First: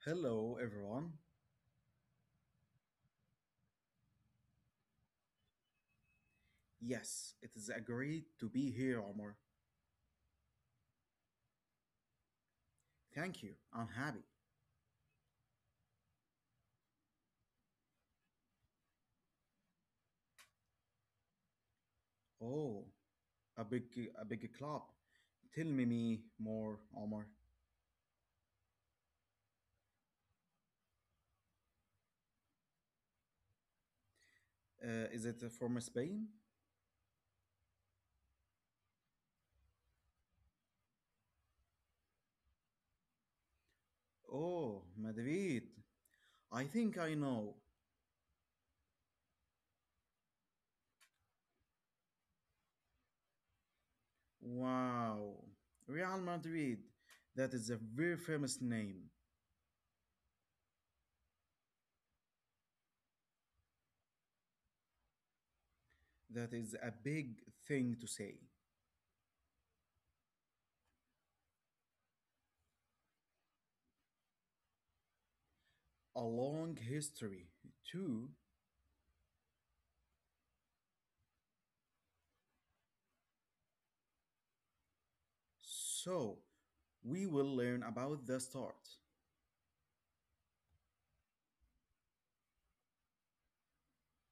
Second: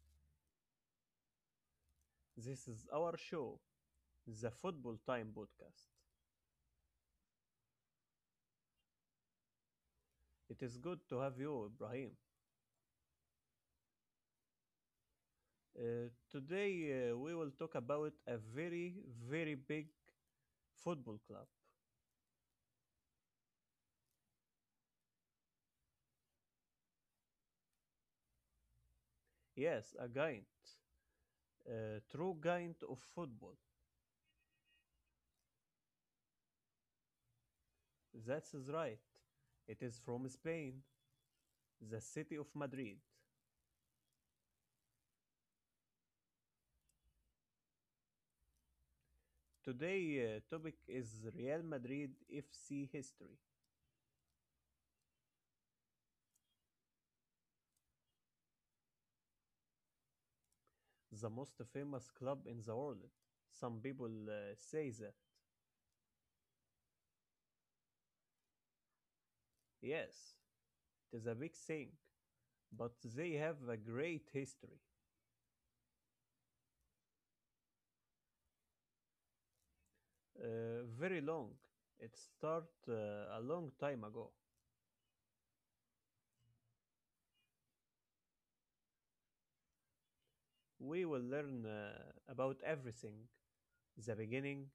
Hello, everyone. This is our show, the Football Time Podcast. Yes, it is agreed to be here, Omar. It is good to have you, Ibrahim. Thank you. I'm happy. Today, we will talk about a very, very big football club. Oh, a big, a big club. Tell me more, Omar. Yes, a giant, a true giant of football. Is it from Spain? That is right. It is from Spain, the city of Madrid. Oh, Madrid. I think I know. Today topic is Real Madrid FC history, Wow, Real Madrid. That is a very famous name. the most famous club in the world. Some people say that That is a big thing to say. yes, it is a big thing, but they have a great history. A long history, too. Very long. It started a long time ago. So, we will learn about the start. We will learn about everything: the beginning,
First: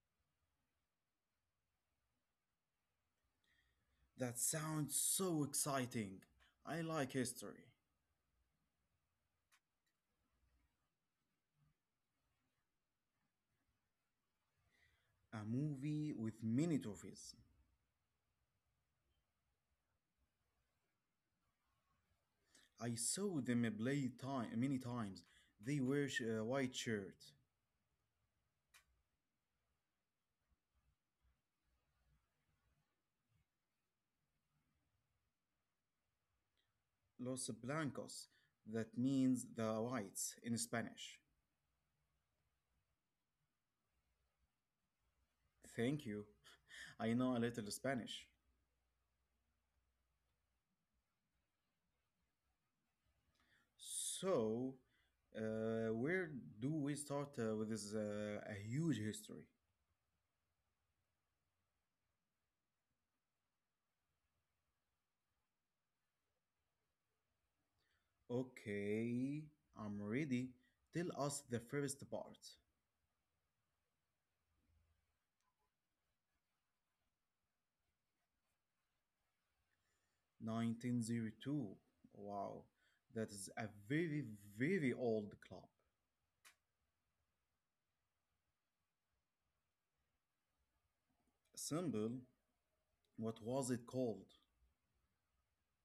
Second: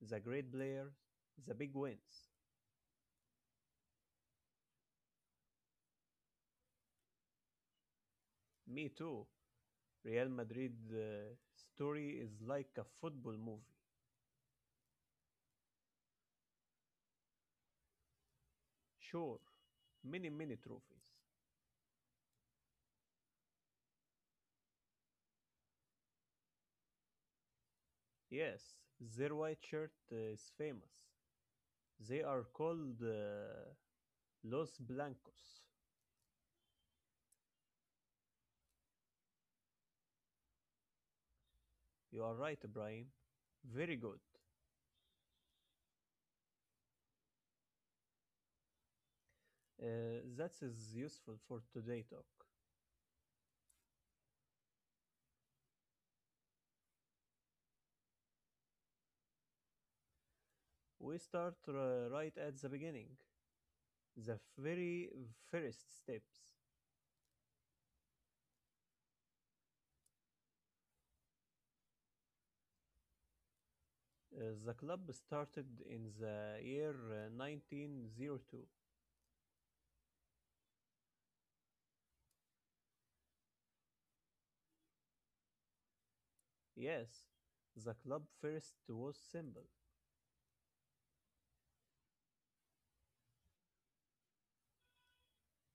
the great players, the big wins. That sounds so exciting. I like history. Me too. Real Madrid story is like a football movie. A movie with many trophies. Sure, many, many trophies. I saw them play time, many times. They wear white shirt. Yes, their white shirt is famous. They are called Los Blancos. Los blancos. That means the whites in Spanish. You are right, Ibrahim. Very good. Thank you. I know a little Spanish. That is useful for today talk. So, where do we start with this a huge history? We start right at the beginning. The very first steps. Okay, I'm ready. Tell us the first part. The club started in the year 1902. 1902. Wow, that is a very, very old club. Yes, the club first was simple. Symbol, what was it called?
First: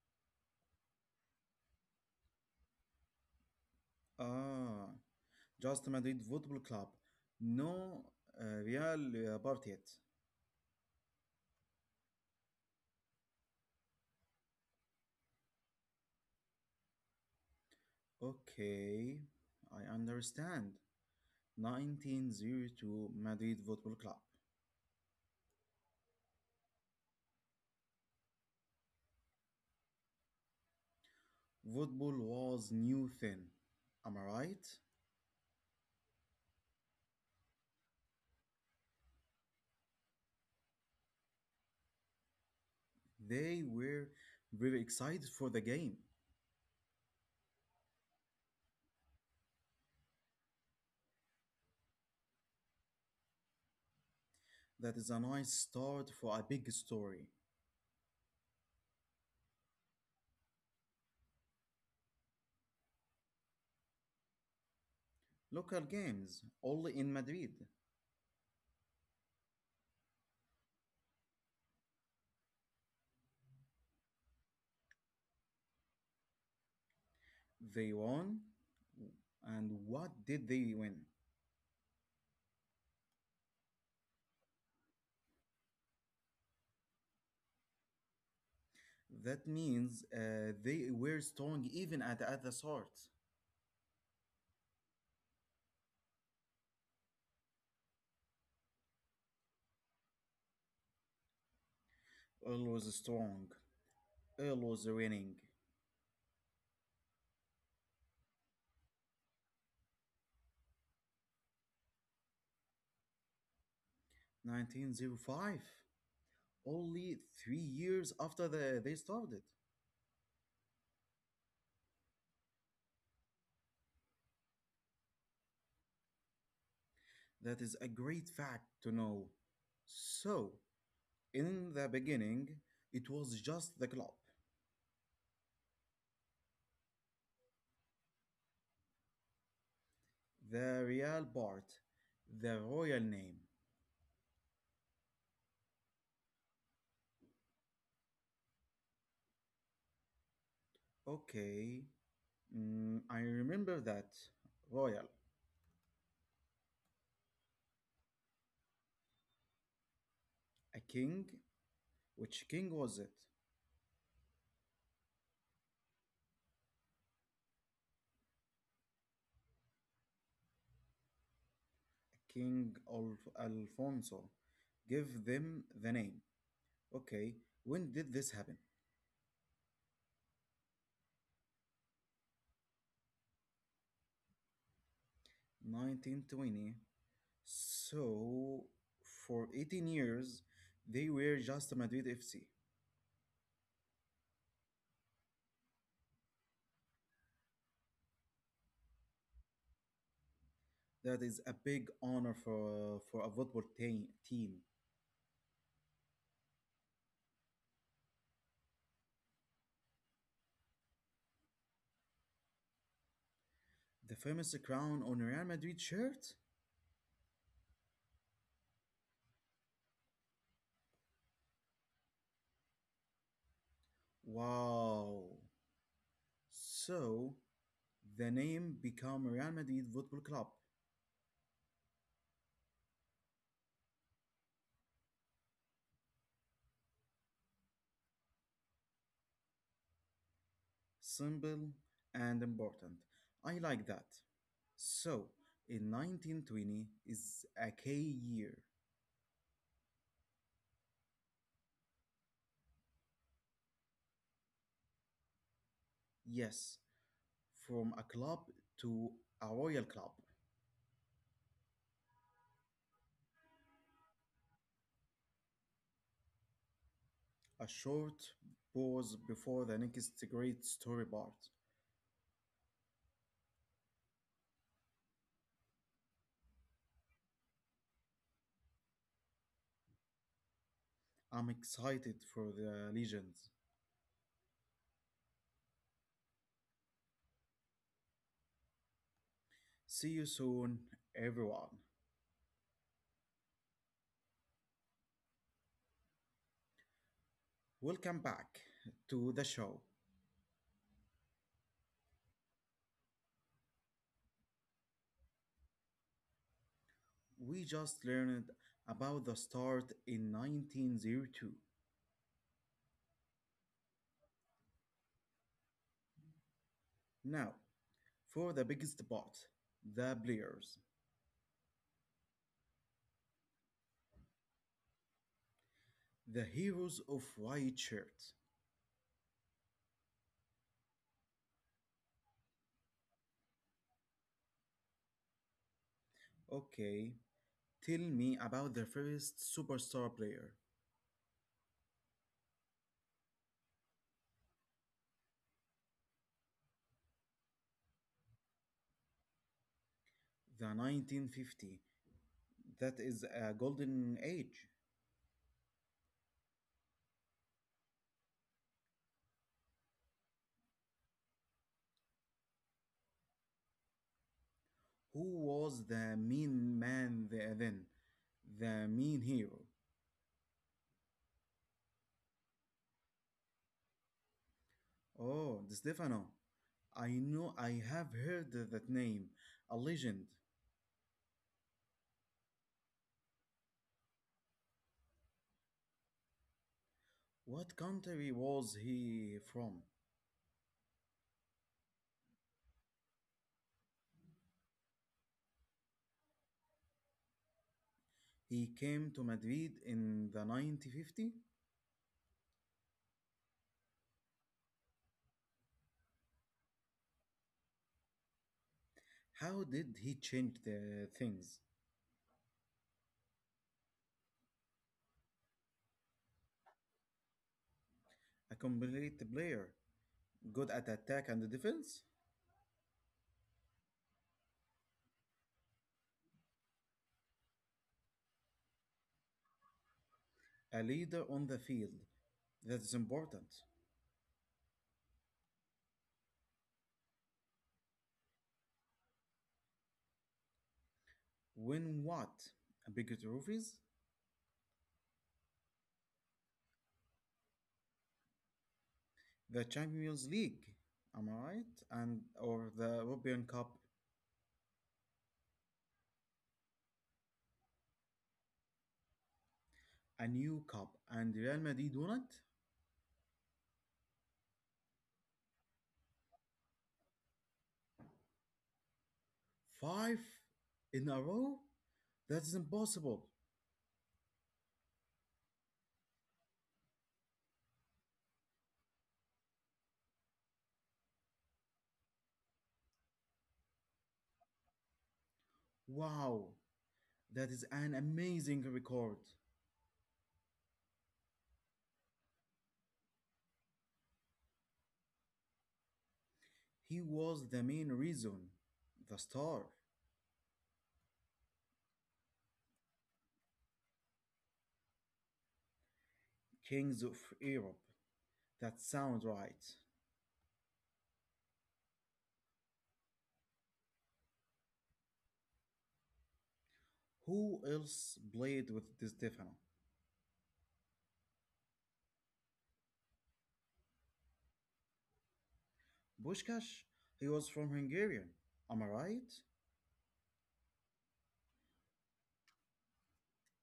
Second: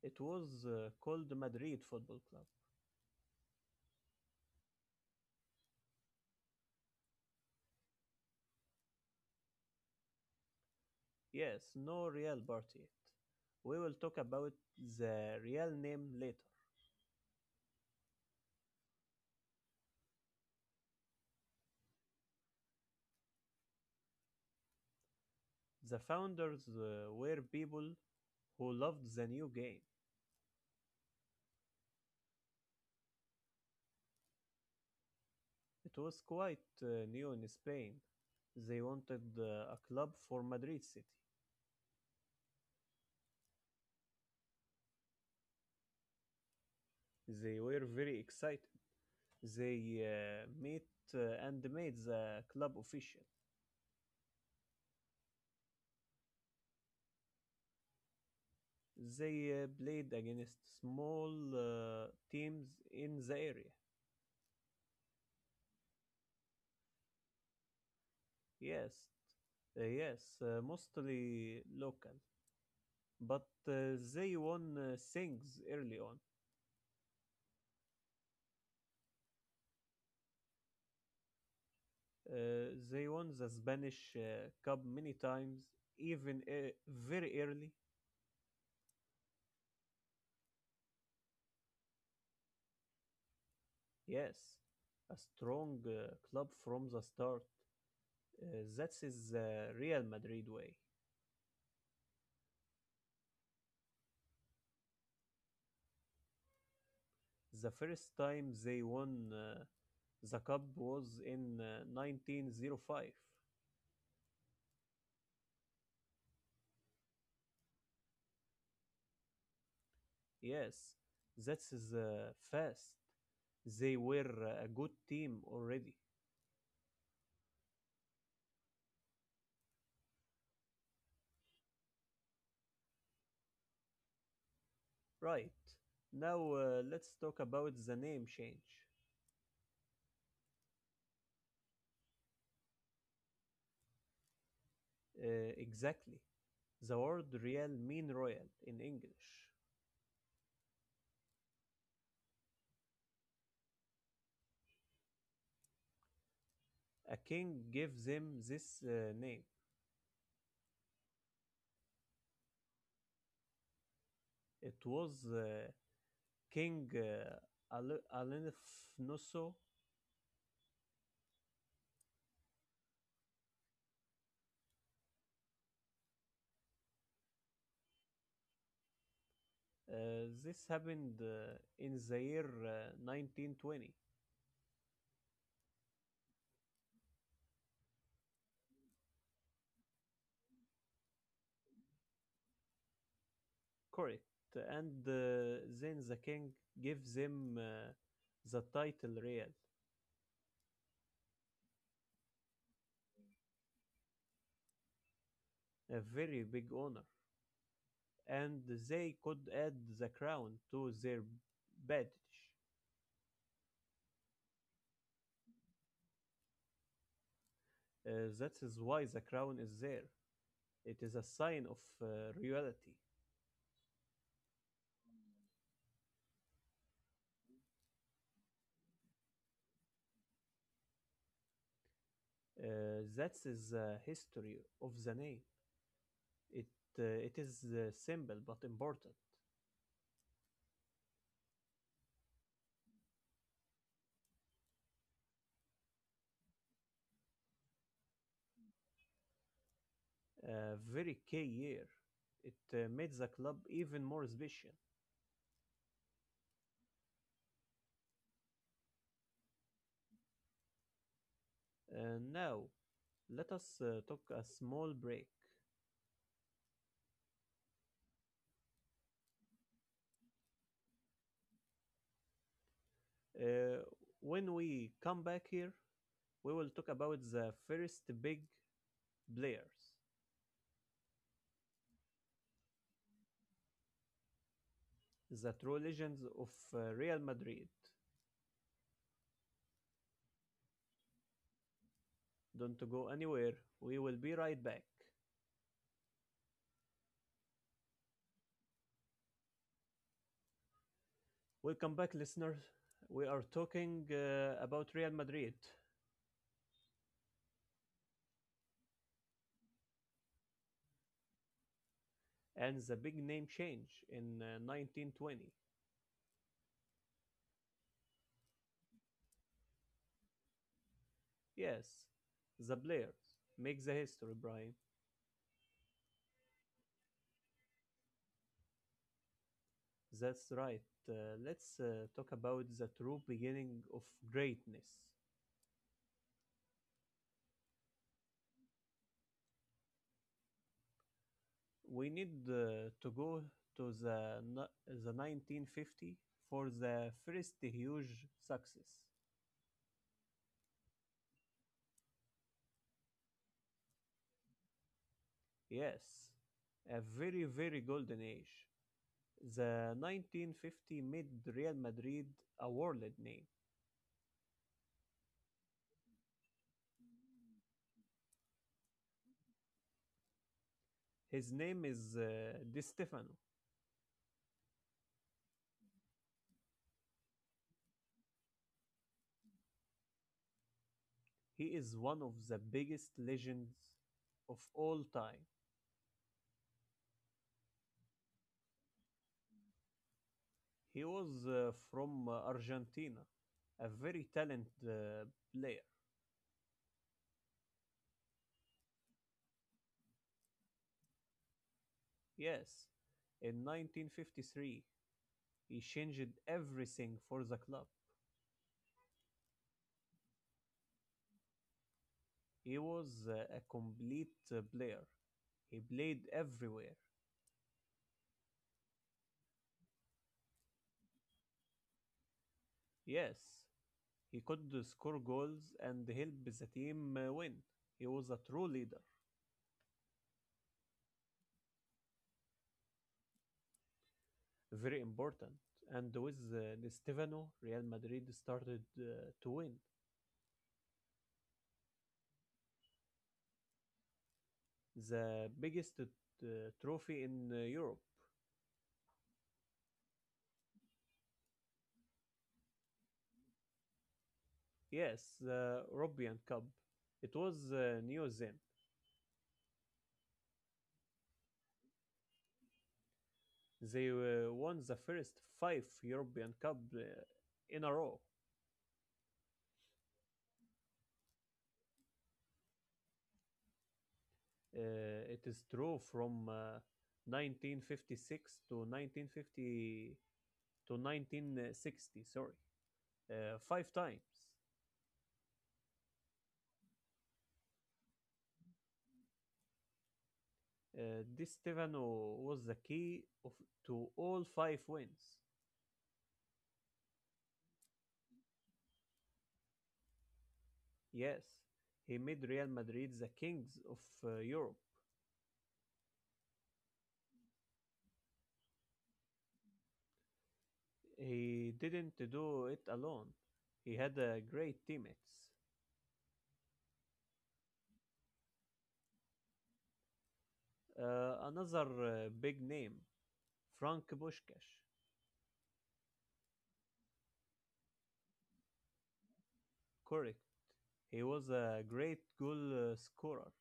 It was called Madrid Football Club. Ah, just Madrid Football Club. No, Real Bartet. Yes, no real party yet. We will talk about the real name later. Okay, I understand. 1902 Madrid Football Club. The founders were people who loved the new game. Football was new then. Am I right? It was quite new in Spain. They wanted a club for Madrid City. They were very excited for the game. They were very excited. They met and made the club official. That is a nice start for a big story. They played against small teams in the area. Local games, only in Madrid. Yes, yes, mostly local. But they won things early on. They won. And what did they win? They won the Spanish Cup many times, even very early. That means they were strong even at the start. Yes, a strong club from the start. That is the Real Madrid way. Earl was strong. Earl was winning. The first time they won the cup was in 1905. 1905, only 3 years after they started. Yes, that is fast. They were a good team already. That is a great fact to know. So, in the beginning, it was just the club, Right. Now let's talk about the name change. the real part, the royal name. Exactly. The word real mean royal in English. Okay, I remember that royal, A king gave them this name. a king. Which king was it? It was King Ale- Alenifunoso. King Alfonso. Give them the name. Okay, when did this happen? Uh, this happened in the year 1920. 1920. So, for 18 years, they were just Madrid FC. Correct. And then the king gave them the title real, That is a big honor for a football team. a very big honor, and they could add the crown to their badge. The famous crown on Real Madrid shirt? That is why the crown is there. It is a sign of royalty. Wow. So, the name become Real Madrid Football Club. That is the history of the name. It it is simple but important. Simple and important. I like that. So, in 1920 is a K year. A very key year. It made the club even more special. Yes, from a club to a royal club. Now let us take a small break. A short pause before the next great story part. Uh, when we come back here, we will talk about the first big players, I'm excited for the legends. the true legends of Real Madrid. See you soon, everyone. Don't go anywhere. We will be right back. Welcome back to the show. Welcome back, listeners. We are talking about Real Madrid We just learned about the start in 1902. and the big name change in 1920. Now, for the biggest part, the players, Yes, the players make the history, Brian. the heroes of white shirt. That's right. Let's talk about the true beginning of greatness. Okay, tell me about the first superstar player, We need to go to the 1950 for the first huge success. the 1950. That is a golden age. Yes, a very, very golden age. The 1950 mid Real Madrid awarded name. Who was the mean man then? The mean hero. His name is Di Stefano. Oh, Di Stefano. I know I have heard that name. A legend. He is one of the biggest legends of all time. What country was he from? He was from Argentina, a very talented player. He came to Madrid in the 1950. Yes, in 1953, he changed everything for the club. How did he change the things? He was a complete player. He played everywhere. A complete player, good at attack and defense, Yes, he could score goals and help the team win. He was a true leader, a leader on the field. That is important. very important. And with Di Stefano, Real Madrid started to win Win what? Big trophies, the biggest trophy in Europe. the Champions League, am I right? And or the European Cup, Yes, the European Cup. It was new then. a new cup, and Real Madrid won it They won the first five European Cup in a row. five in a row. That is impossible. It is true from 1956 to 1958. To 1960, sorry, five times. Wow. That is an amazing record. Di Stefano was the key of, to all five wins. He was the main reason. The star. Yes, he made Real Madrid the kings of Europe. Kings of Europe. That sounds right. He didn't do it alone. He had great teammates. Who else played with Di Stefano? Another big name, Frank Bushkash. Pushkash? He was from Hungarian. Am I right? Correct. He was a great goal scorer,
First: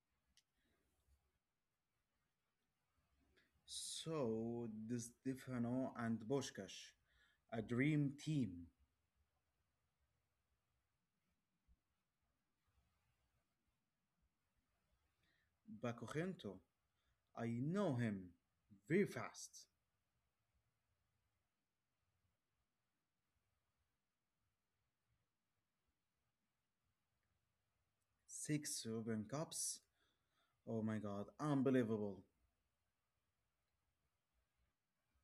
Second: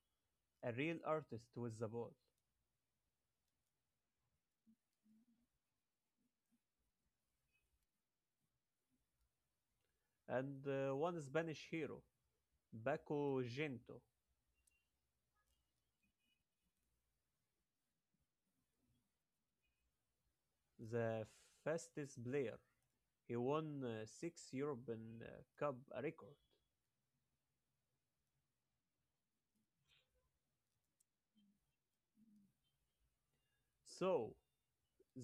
a real artist with the ball. So, Di Stefano and Pushkash. A dream team. And one Spanish hero, Baco Gento, Bakugento. I know him. Very fast. the fastest player. He won six European Cup record. Six European Cups. Oh my god, unbelievable. So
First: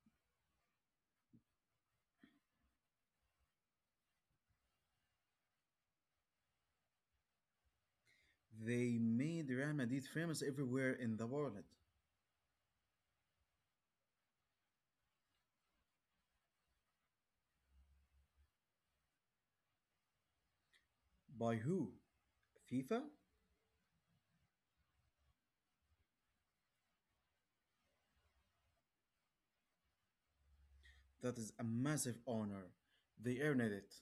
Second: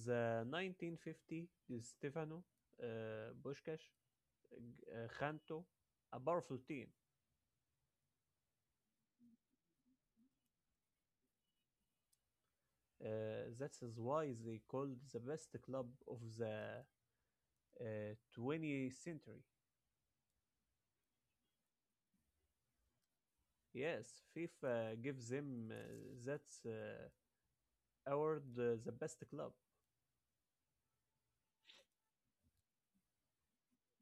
the 1950 is Stefano, uh, Bushkash, Khanto, a powerful team. They made Real Madrid famous everywhere in the world. That is why they called the best club of the 20th century. By who? FIFA? Yes, FIFA gives them that award, the best club. That is a massive honor. They earned it.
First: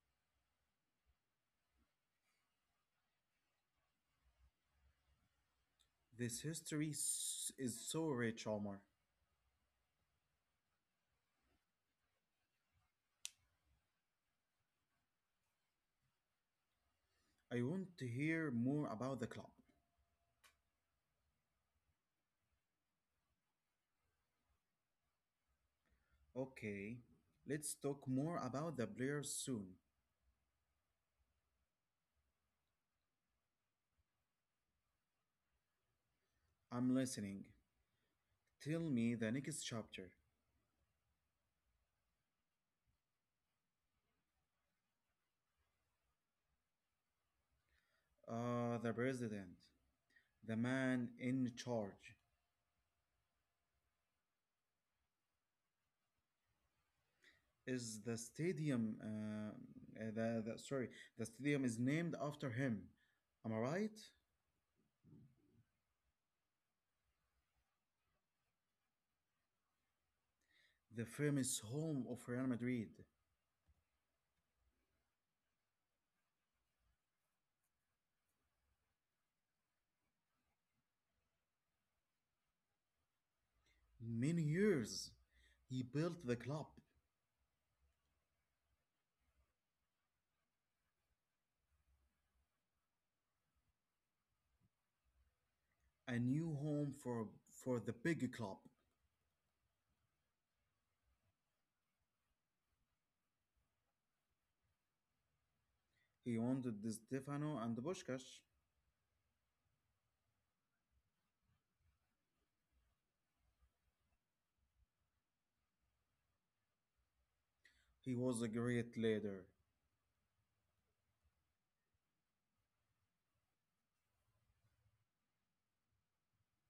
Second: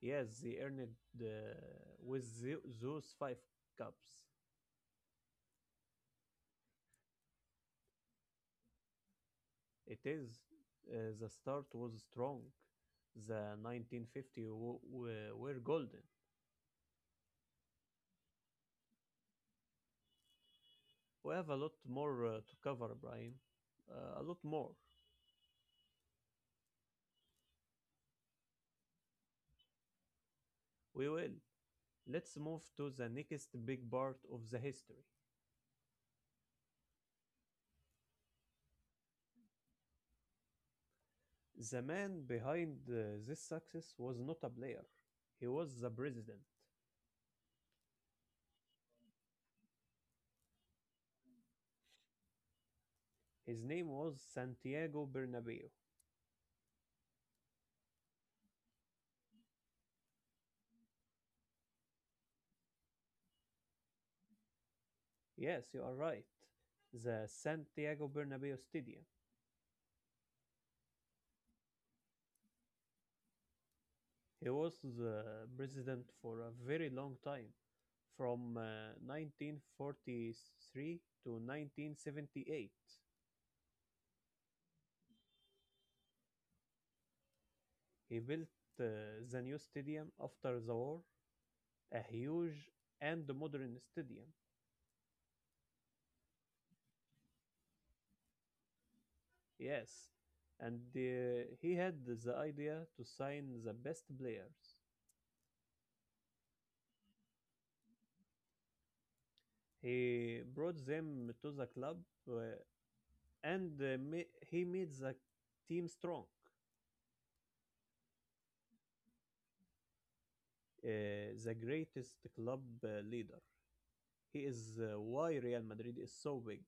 Yes, they earned it uh, with those five cups. This history is so rich, Omar. It is the start was strong. The 1950 were golden. I want to hear more about the club. We have a lot more to cover, Brian. A lot more. Okay, let's talk more about the players soon. We will. Let's move to the next big part of the history. I'm listening. Tell me the next chapter. The man behind this success was not a player. He was the president. The president, the man in charge. His name was Santiago Bernabeu. Is the stadium the sorry, the stadium is named after him, am I right? Yes, you are right. The Santiago Bernabeu Stadium. The famous home of Real Madrid. He was the president for a very long time, from 1943 to 1978. Many years he built the club. He built uh, the new stadium after the war, a huge and modern stadium. A new home for the big club. Yes, and he had the idea to sign the best players. He wanted the Stefano and Puskás. He brought them to the club uh, and he made the team strong, He was a great leader. The greatest club leader. He is why Real Madrid is so big.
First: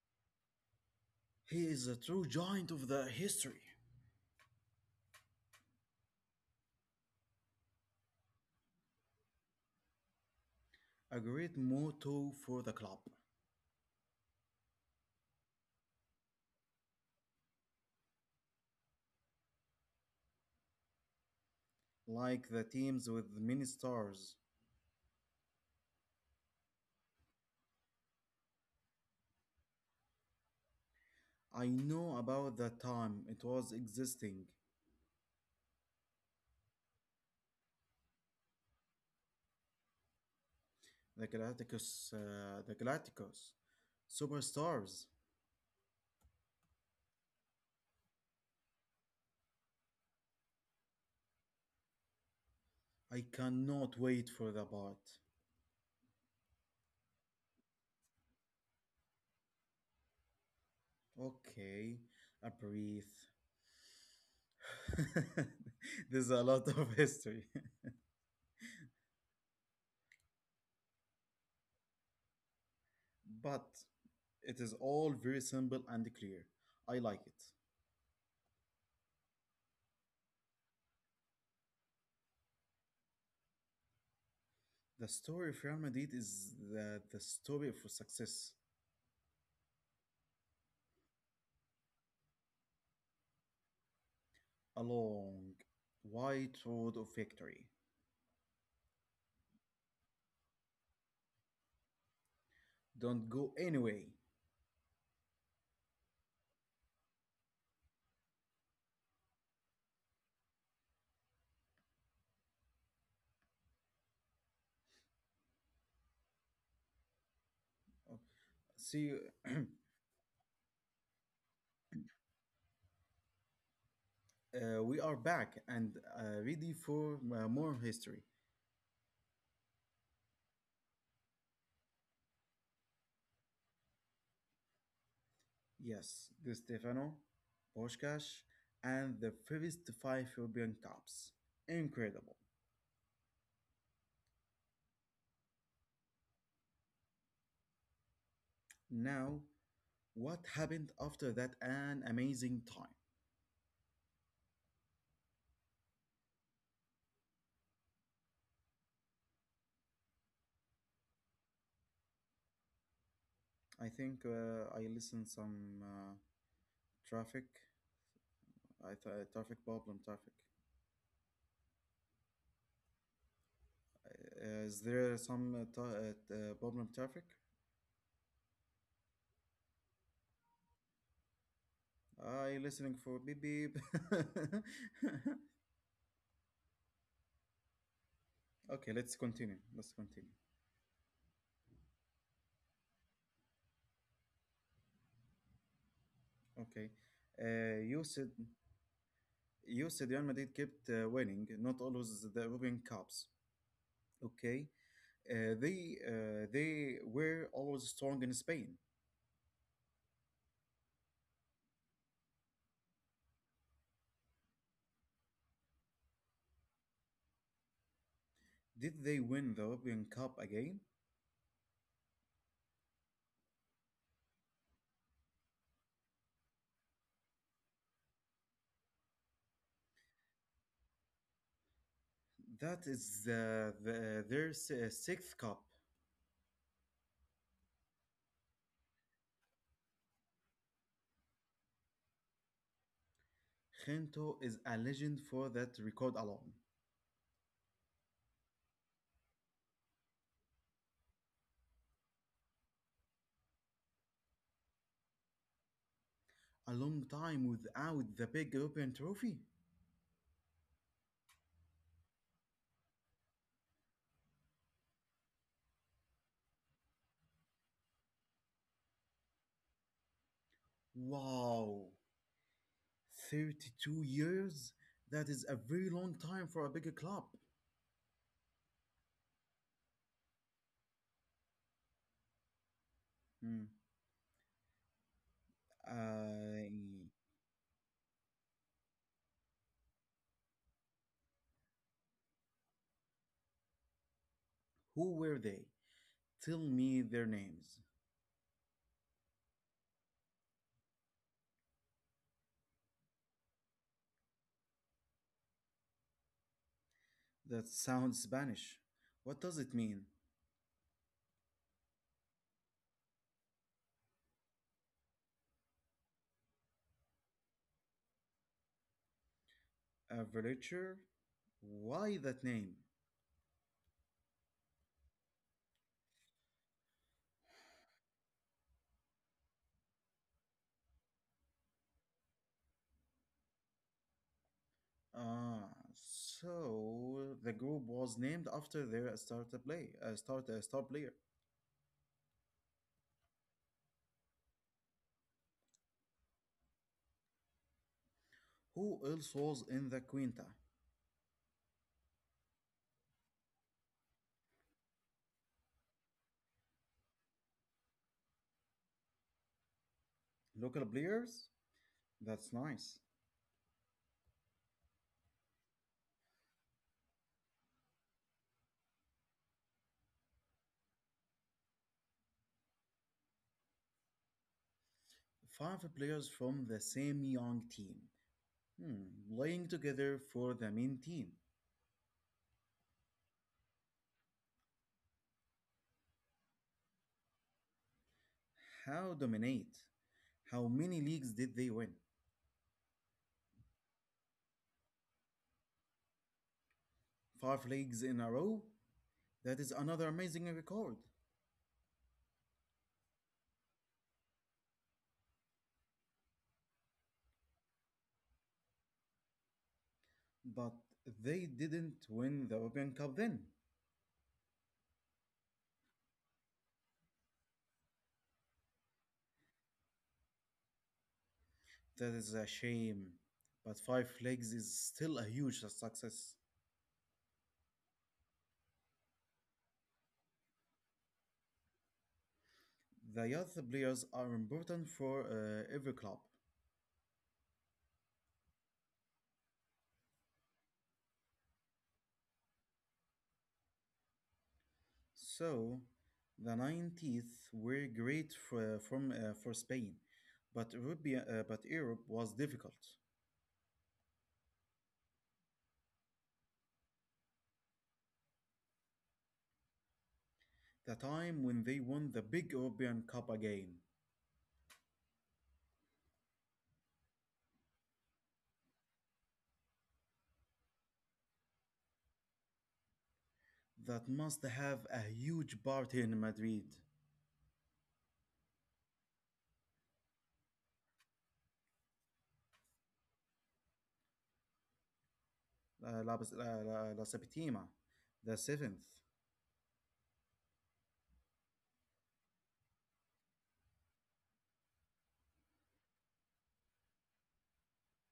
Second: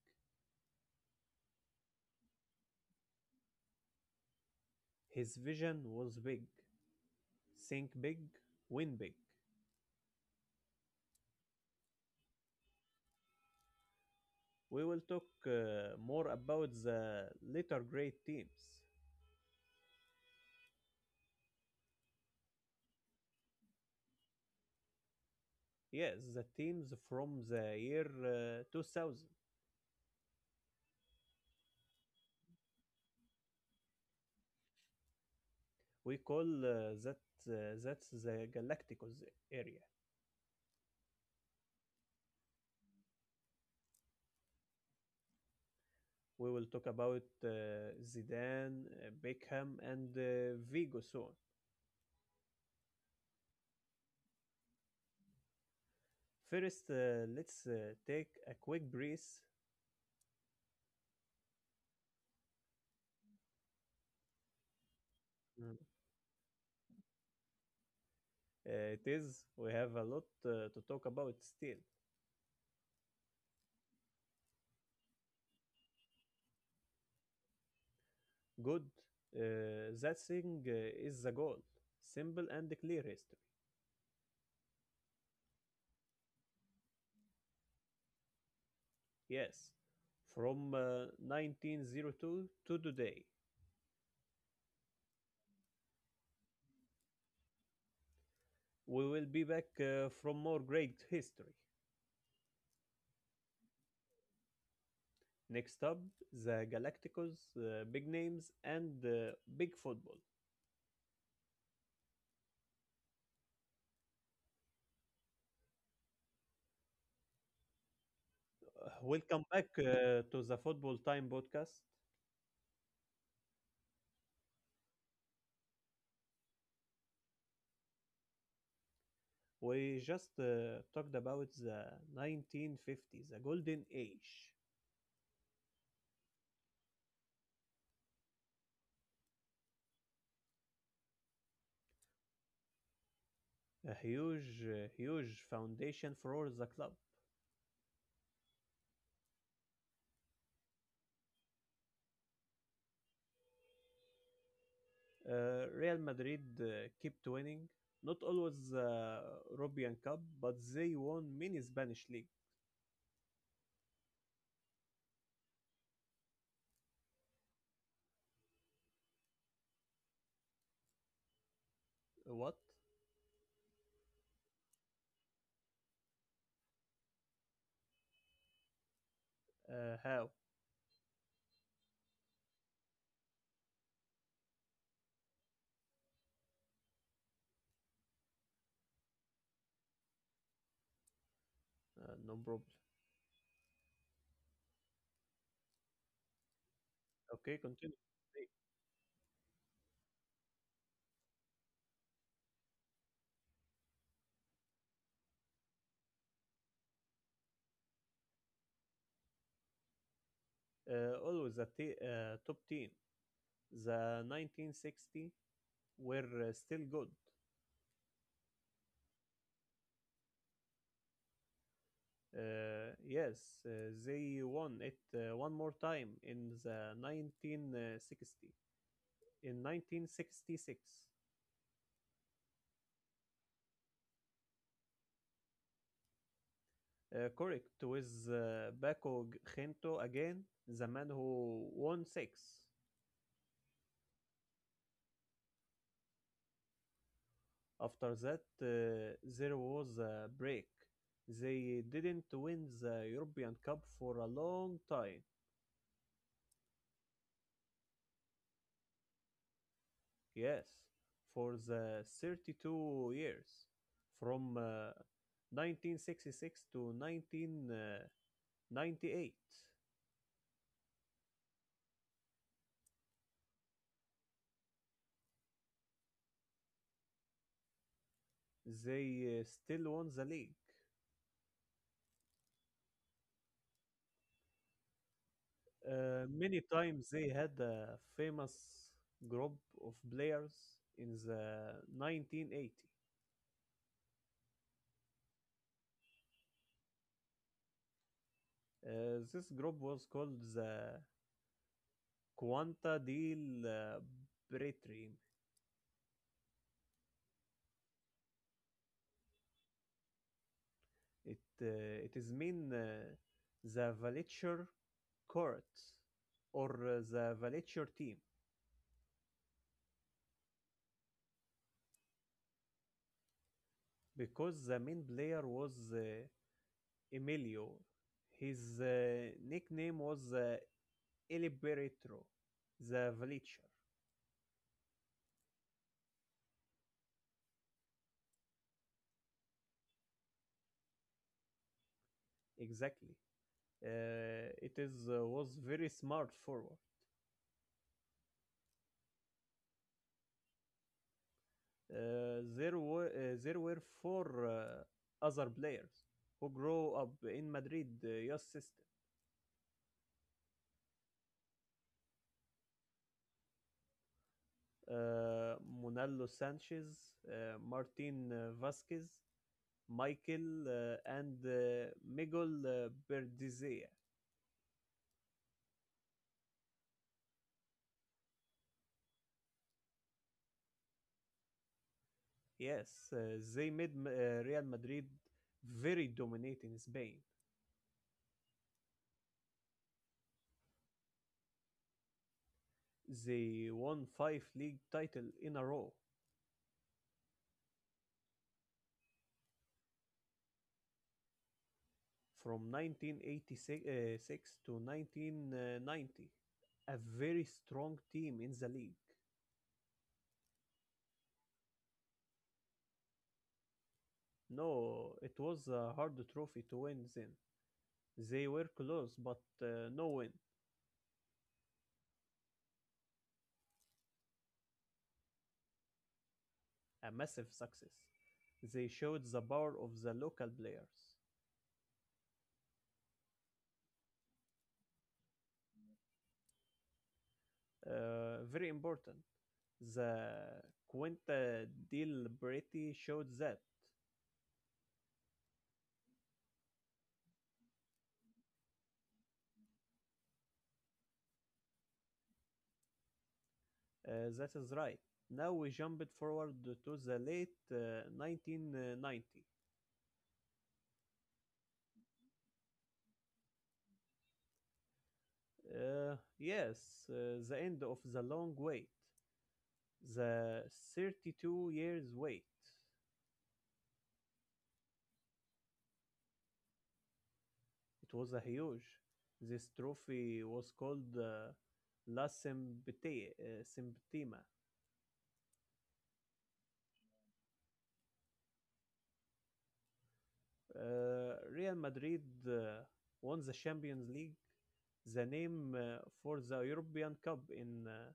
He is a true giant of the history. His vision was big. Think big, win big. A great motto for the club. We will talk more about the later great teams. Like the teams with many stars. Yes, the teams from the year 2000. I know about the time it was existing, We call uh, that uh, that's the Galacticos area. the Galacticus, superstars. We will talk about Zidane, Beckham, and Vigo soon. I cannot wait for the part. First, let's take a quick breath. Okay, I breathe. Mm. There's a lot of history, It is. We have a lot to talk about still. but it is all very simple and clear. I like it. Good. That thing is the goal. Simple and clear history. The story of Real Madrid is the story of success, Yes. From 1902 to today. a long, white road of victory. We will be back from more great history. Don't go anyway. Next up, the Galacticos, big names, and big football. Uh, See, Welcome back to the Football Time podcast. We are back and ready for more history. We just talked about the 1950s, the golden age. Yes, Di Stefano, Boshkash, and the first five European Cups. Incredible. A huge, huge foundation for the club. Now, what happened after that an amazing time? Real Madrid kept winning, not always European Cup, but they won many Spanish league. I think I listened some traffic. Traffic problem traffic. What? Is there some problem traffic? How? I listening for beep beep. Okay, let's continue. Let's continue. No problem. Okay, Okay, uh, continue. you said you said Real Madrid kept winning, not always the European Cups. Okay, they were always strong in Spain. Always a top team. The 1960 were still good. Did they win the European Cup again? Yes, uh, they won it one more time in the 1960 in 1966. That is their sixth cup. Correct with Paco Gento again, the man who won six. Gento is a legend for that record alone. After that, there was a break. They didn't win the European Cup for a long time. A long time without the big European trophy. Yes, for the 32 years, from 1966 to 1998, Wow. 32 years? That is a very long time for a bigger club. they still won the league. Hmm. Many Uh, times they had a famous group of players in the 1980. who were they? Tell me their names. Uh, this group was called the Quanta del Bretrim. That sounds Spanish. What does it mean? It is mean the Vulture Court or the Vulture team A villager? Why that name? because the main player was Emilio. His nickname was El Beretro, the Vulture. Ah, so the group was named after their star player. Exactly. It is was very smart forward. Who else was in the Quinta? There were four other players who grow up in Madrid youth system. Local players? That's nice. Uh, Monaldo Sanchez, Martin Vasquez, Michael, and Miguel Berdizea. Five players from the same young team. Hmm, Lying together for the main team. Yes, they made Real Madrid very dominant in Spain. How dominate? How many leagues did they win? They won five league title in a row, Five leagues in a row? That is another amazing record. from 1986 uh, six to 1990, a very strong team in the league. But they didn't win the European Cup then. No, it was a hard trophy to win then. They were close, but no win, That is a shame. But five leagues is still a huge success. a massive success. They showed the power of the local players. The youth players are important for every club. Very important. The Quinta Del Brete showed that. So, the 90s were great for Spain, but Europe was difficult. That is right. Now we jumped forward to the late 1990. The time when they won the big European Cup again. Yes, the end of the long wait, the 32 years wait. That must have a huge party in Madrid. It was a huge. This trophy was called La Sempitema. La Septima, the seventh. Real Madrid uh, won the Champions League, the name for the European Cup in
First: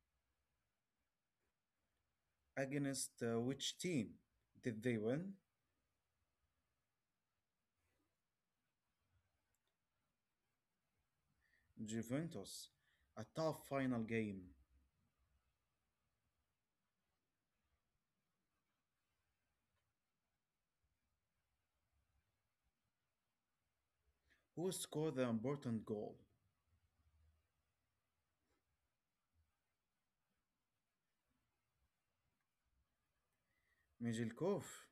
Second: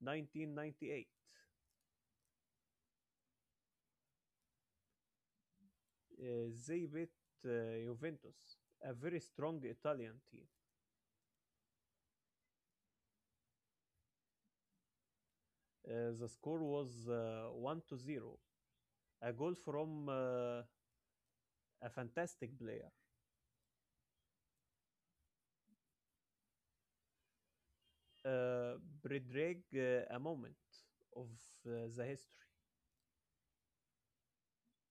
1998. Against which team did they win? They beat Juventus, a very strong Italian team. Juventus. A tough final game. The score was 1-0, a goal from a fantastic player. Who scored the important goal? Uh, Bredrag, a moment of the history. Mijelkov.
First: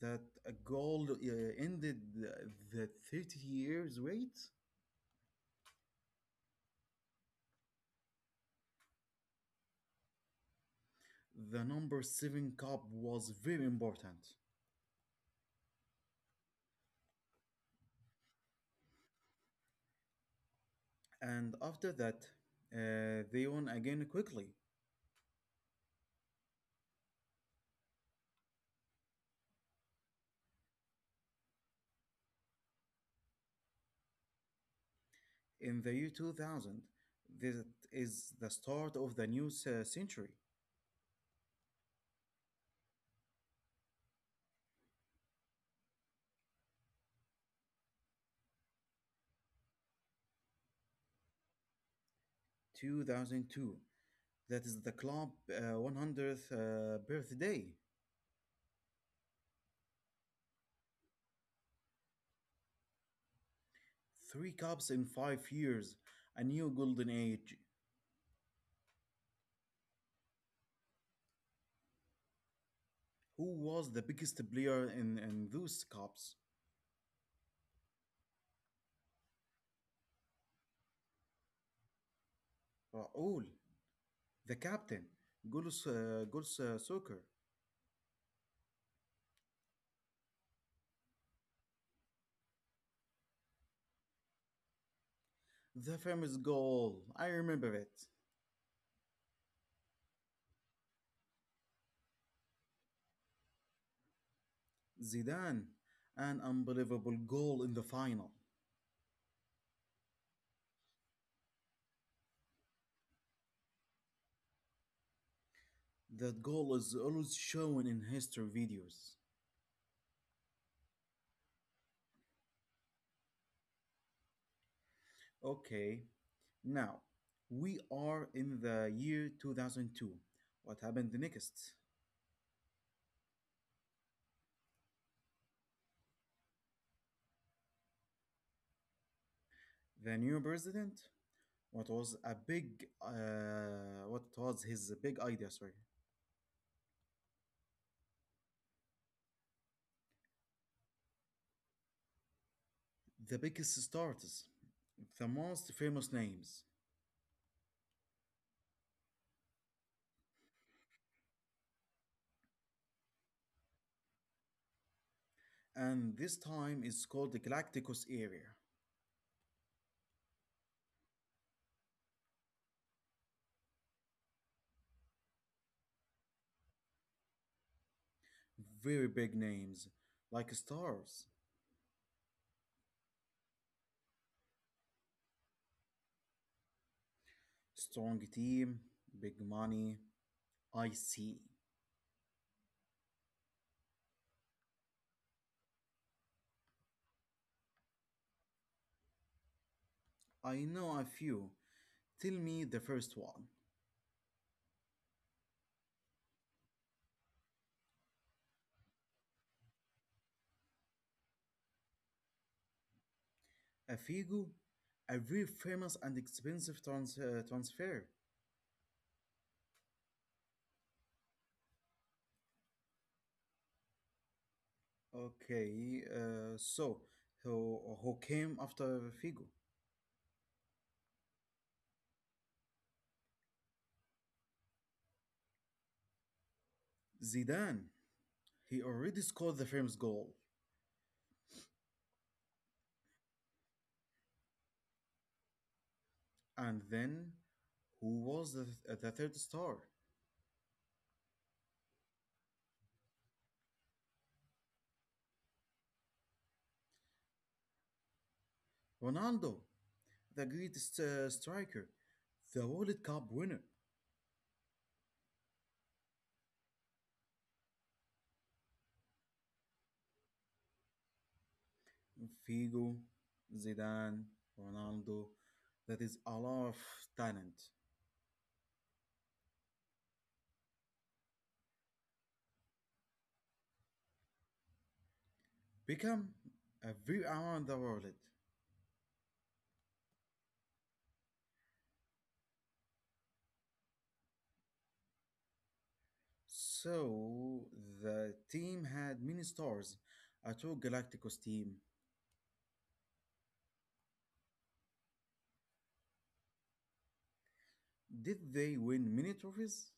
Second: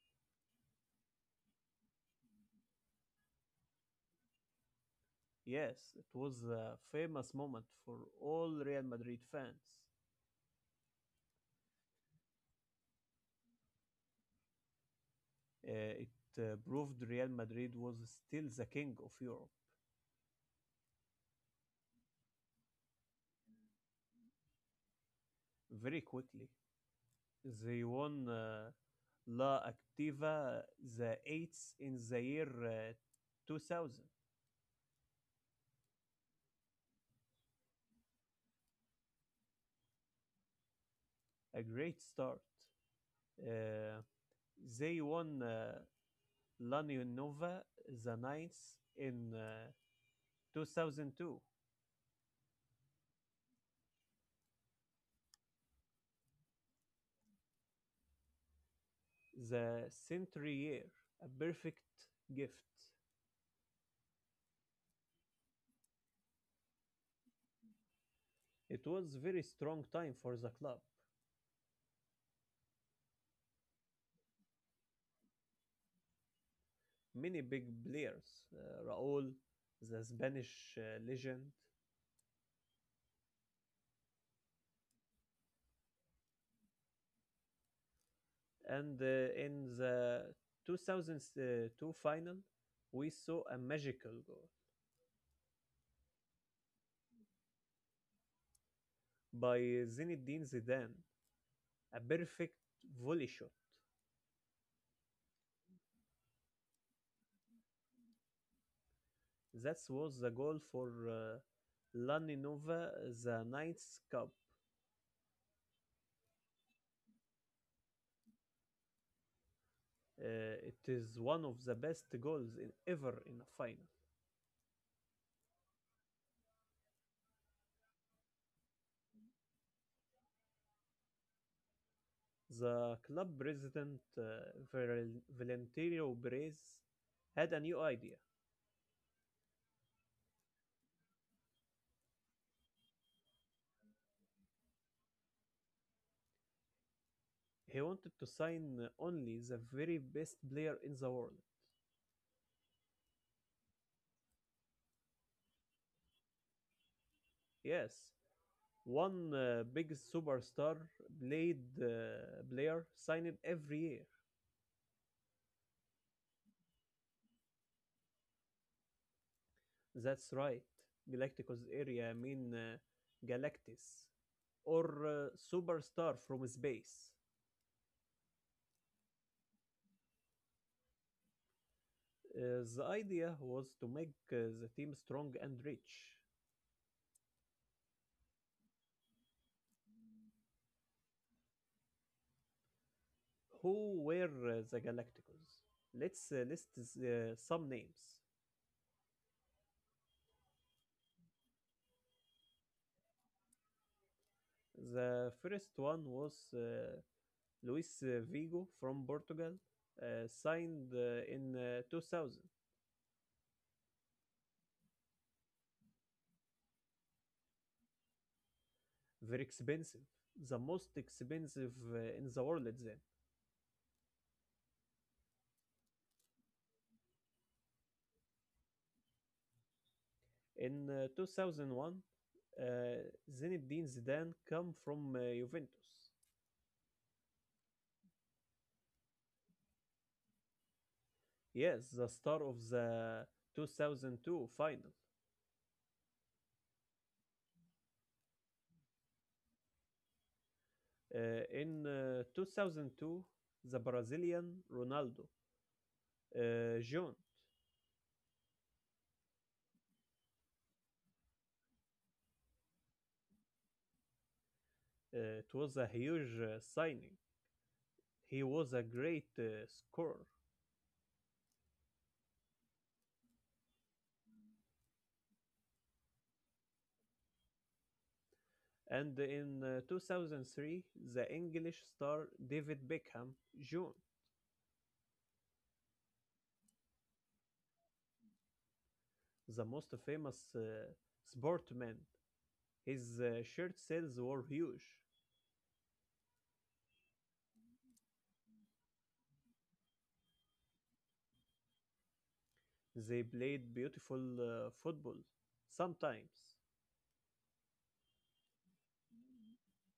That goal ended the 30 years wait. Yes, it was a famous moment for all Real Madrid fans. The number seven cup was very important. It proved Real Madrid was still the king of Europe And after that, they won again quickly very quickly. They won La Activa the eighth in the year 2000. in the year 2000. That is the start of the new century, A great start. Uh, They won La the ninth in 2002, 2002. That is the club 100th birthday. the century year, a perfect gift. Three cups in 5 years, a new golden age. It was very strong time for the club. Who was the biggest player in those cups? Many big players, Raul, the Spanish legend, Raul, the captain, goals, soccer. and in the 2002 final, we saw a magical goal The famous goal, I remember it. by Zinedine Zidane, a perfect volley shot. Zidane, an unbelievable goal in the final. That was the goal for Laninova, the Knights Cup. That goal is always shown in history videos. Uh, it is one of the best goals in, ever in a final. Okay, now we are in the year 2002. What happened next? The club president, Valentino Perez, had a new idea. The new president? What was his big idea? Sorry, He wanted to sign only the very best player in the world. the biggest starters, the most famous names, Yes, one big superstar blade player signed every year. and this time it's called the Galacticos area. That's right. Galacticus area mean Galactus or superstar from space. Very big names, like stars. The idea was to make the team strong and rich. Strong team, big money. I see. Who were the Galacticos? Let's list some names. I know a few. Tell me the first one. The first one was Luis Vigo from Portugal, signed in 2000. A Figo? A very famous and expensive transfer. Very expensive, the most expensive in the world then. Okay, so, who came after Figo? In 2001, uh, Zinedine Zidane come from Juventus. Zidane. He already scored the famous goal. Yes, the star of the 2002 final. And then who was the third star? Uh, in 2002, the Brazilian Ronaldo joined. Ronaldo, the greatest striker, the World Cup winner. It was a huge signing. He was a great scorer. Figo, Zidane, Ronaldo. That is a lot of talent. And in 2003, the English star David Beckham joined, Become every around the world. the most famous sportman. His shirt sales were huge. So the team had many stars. A true Galacticos team. They played beautiful football. Sometimes Did they win many trophies?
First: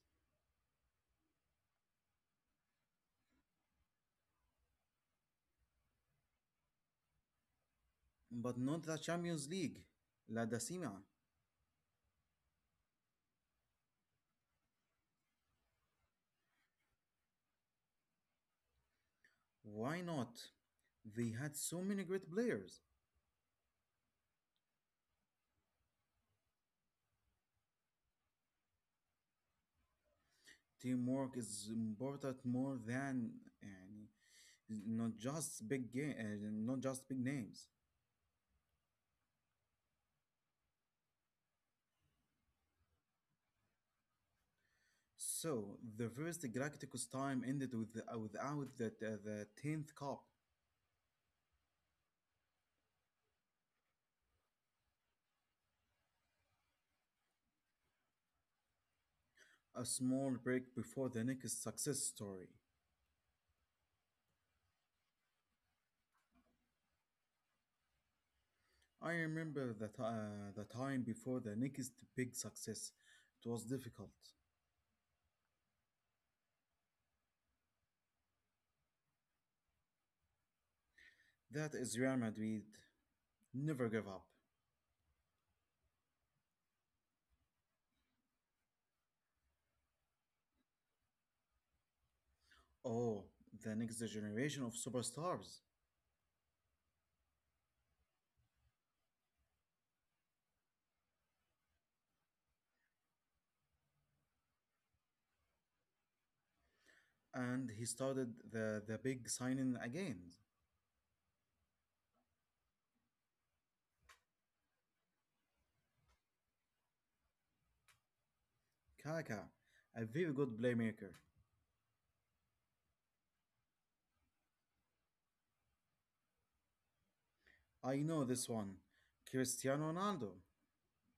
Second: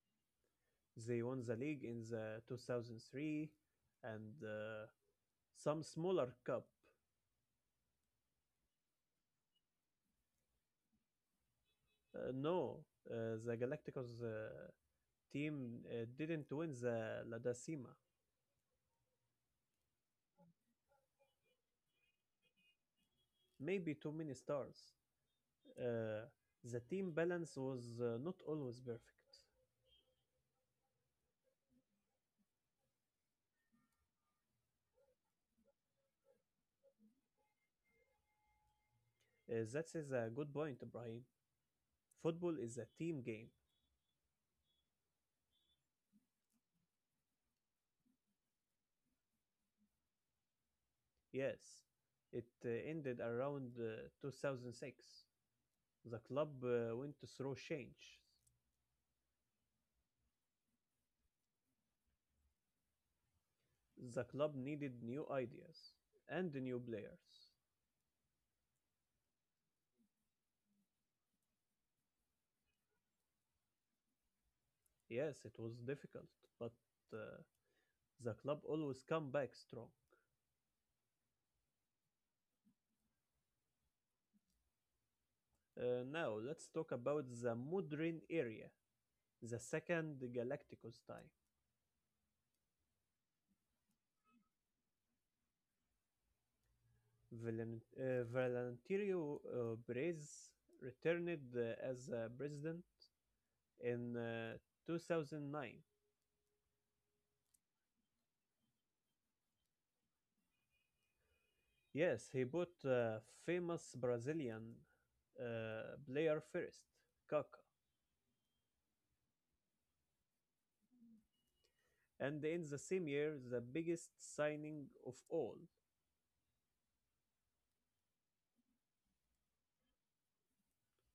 they won the league in the 2003 and some smaller cup. But not the Champions League. La Decima. No, the Galacticos team didn't win the La Decima. Why not? They had so many great players. Maybe too many stars. Uh, the team balance was not always perfect. Teamwork is important more than uh, not just big game, not just big names. That is a good point, Ibrahim. Football is a team game. So the first Galacticus time ended without the tenth cup, Yes, it ended around 2006. The club went through change. a small break before the next success story. The club needed new ideas and new players. I remember that the time before the next big success. It was difficult. Yes, it was difficult, but uh, the club always come back strong. That is Real Madrid. Never gave up. Now let's talk about the modern area, the second Galacticos time. Oh, the next generation of superstars. Valentino Perez returned as president in 2009. And he started the big signing again. Yes, he bought the famous Brazilian player first, Kaká, Kaka, a very good playmaker. and in the same year, the biggest signing of all, I know this one. Cristiano Ronaldo.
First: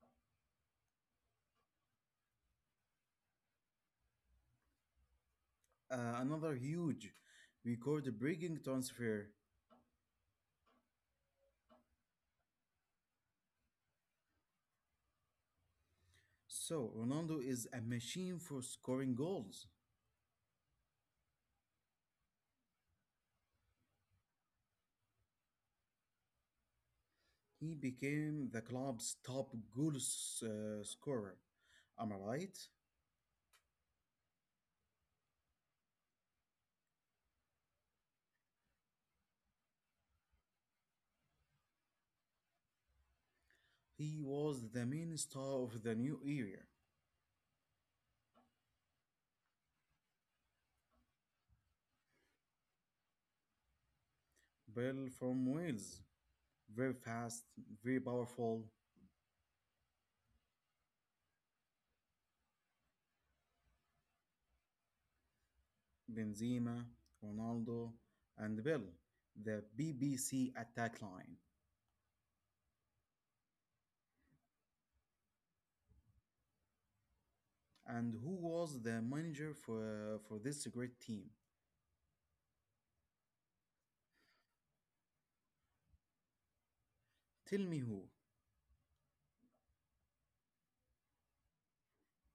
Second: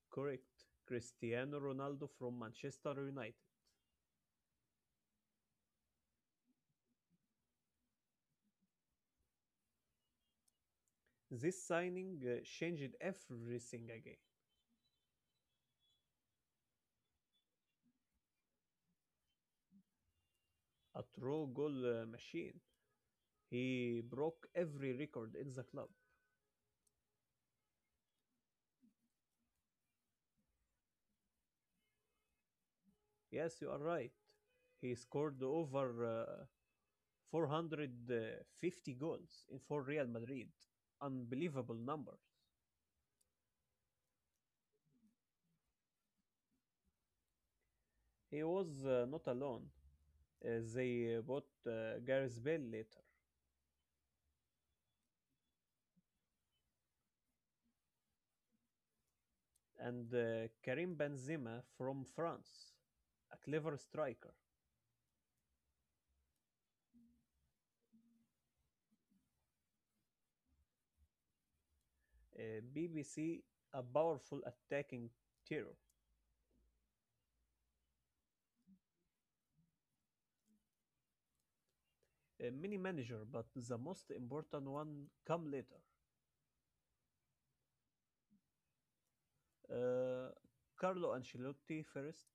correct, Cristiano Ronaldo from Manchester United. Another huge record-breaking transfer. This signing changed everything again. So Ronaldo is a machine for scoring goals. A true goal machine. He broke every record in the club. He became the club's top goal scorer. Am I right? Yes, you are right. He scored over 450 goals in for Real Madrid. Unbelievable numbers. He was the main star of the new era. He was not alone. They bought Gareth Bale later Bell from Wales, very fast, very powerful. and Karim Benzema from France, a clever striker. Benzema, Ronaldo, and Bell, the BBC attack line. BBC, a powerful attacking hero. And who was the manager for this great team? Many manager, but the most important one come later. Tell me who. Uh, Carlo Ancelotti first,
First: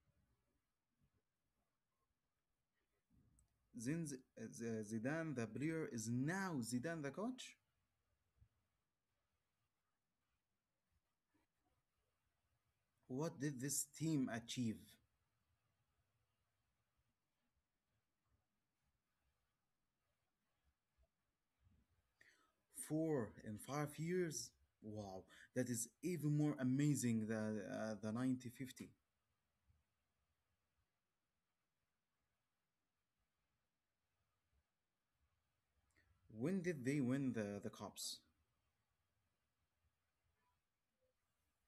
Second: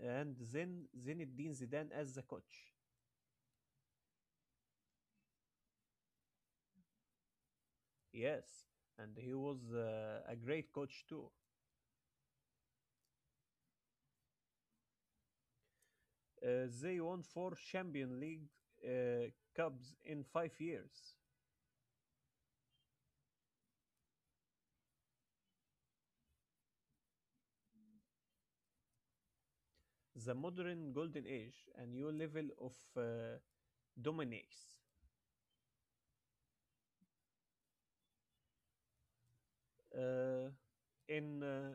and then Zinedine Zidane as the coach. Then Zidane, the player, is now Zidane, the coach. Yes, and he was a great coach too. What did this team achieve? They won four Champion League uh, Cups in 5 years. Four in 5 years? Wow, that is even more amazing than the 1950. The modern golden age, a new level of dominance. When did they win the cups? Uh, in uh,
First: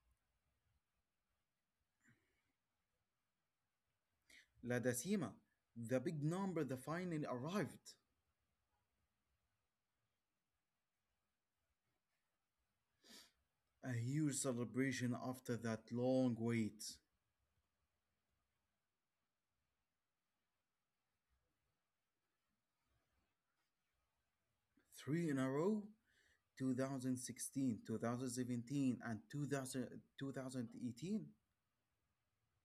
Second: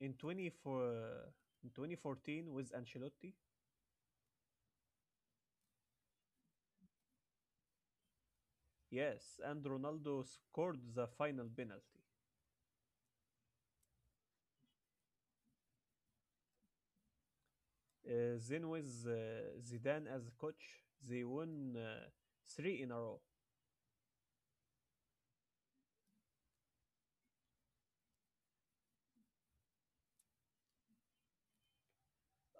in 24, in 2014 with Ancelotti, La Decima, the big number. The finally arrived. yes, and Ronaldo scored the final penalty. A huge celebration after that long wait. Then with Zidane as coach, they won three in a row. Three in a row? 2016, 2017, and 2000,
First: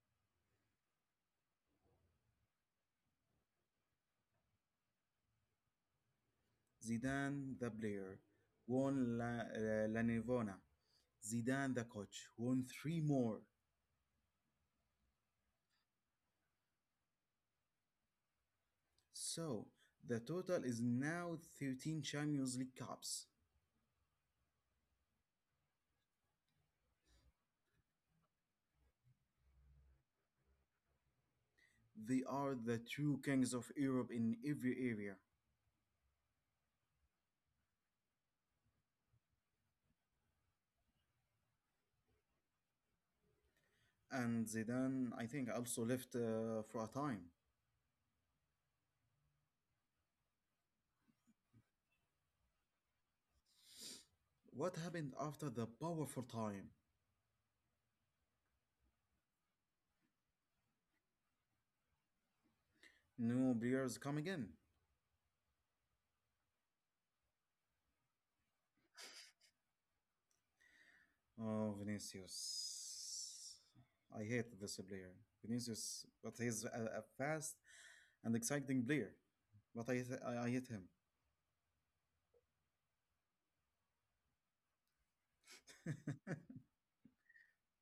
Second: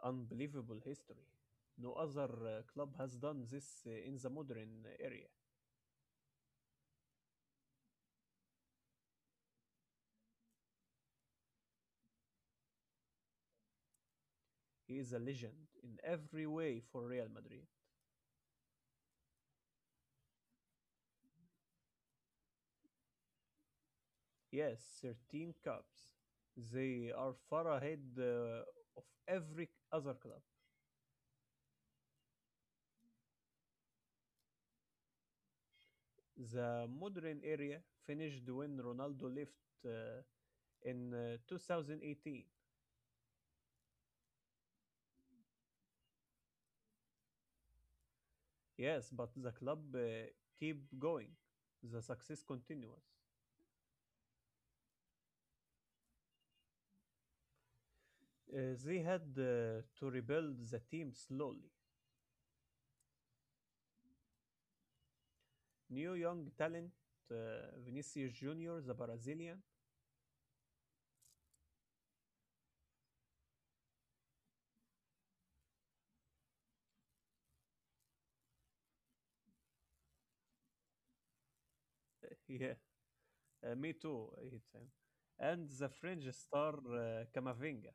Unbelievable history. No other club has done this in the modern area. Zidane the player won La Nivona. Zidane the coach won three more. He is a legend in every way for Real Madrid. So the total is now 13 Champions League Cups. Yes, 13 cups. They are far ahead of every other club. They are the true kings of Europe in every area. The modern area finished when Ronaldo left in 2018. And Zidane, I think, also left for a time. Yes, but the club keep going. The success continues. What happened after the powerful time? They had to rebuild the team slowly. New players come again. New young talent, uh, Vinicius Junior, the Brazilian. Oh, Vinicius. I hate this player. Vinicius, but he's a fast and exciting player, but I, hit- I hate him. Yeah, me too. And the French star Camavinga.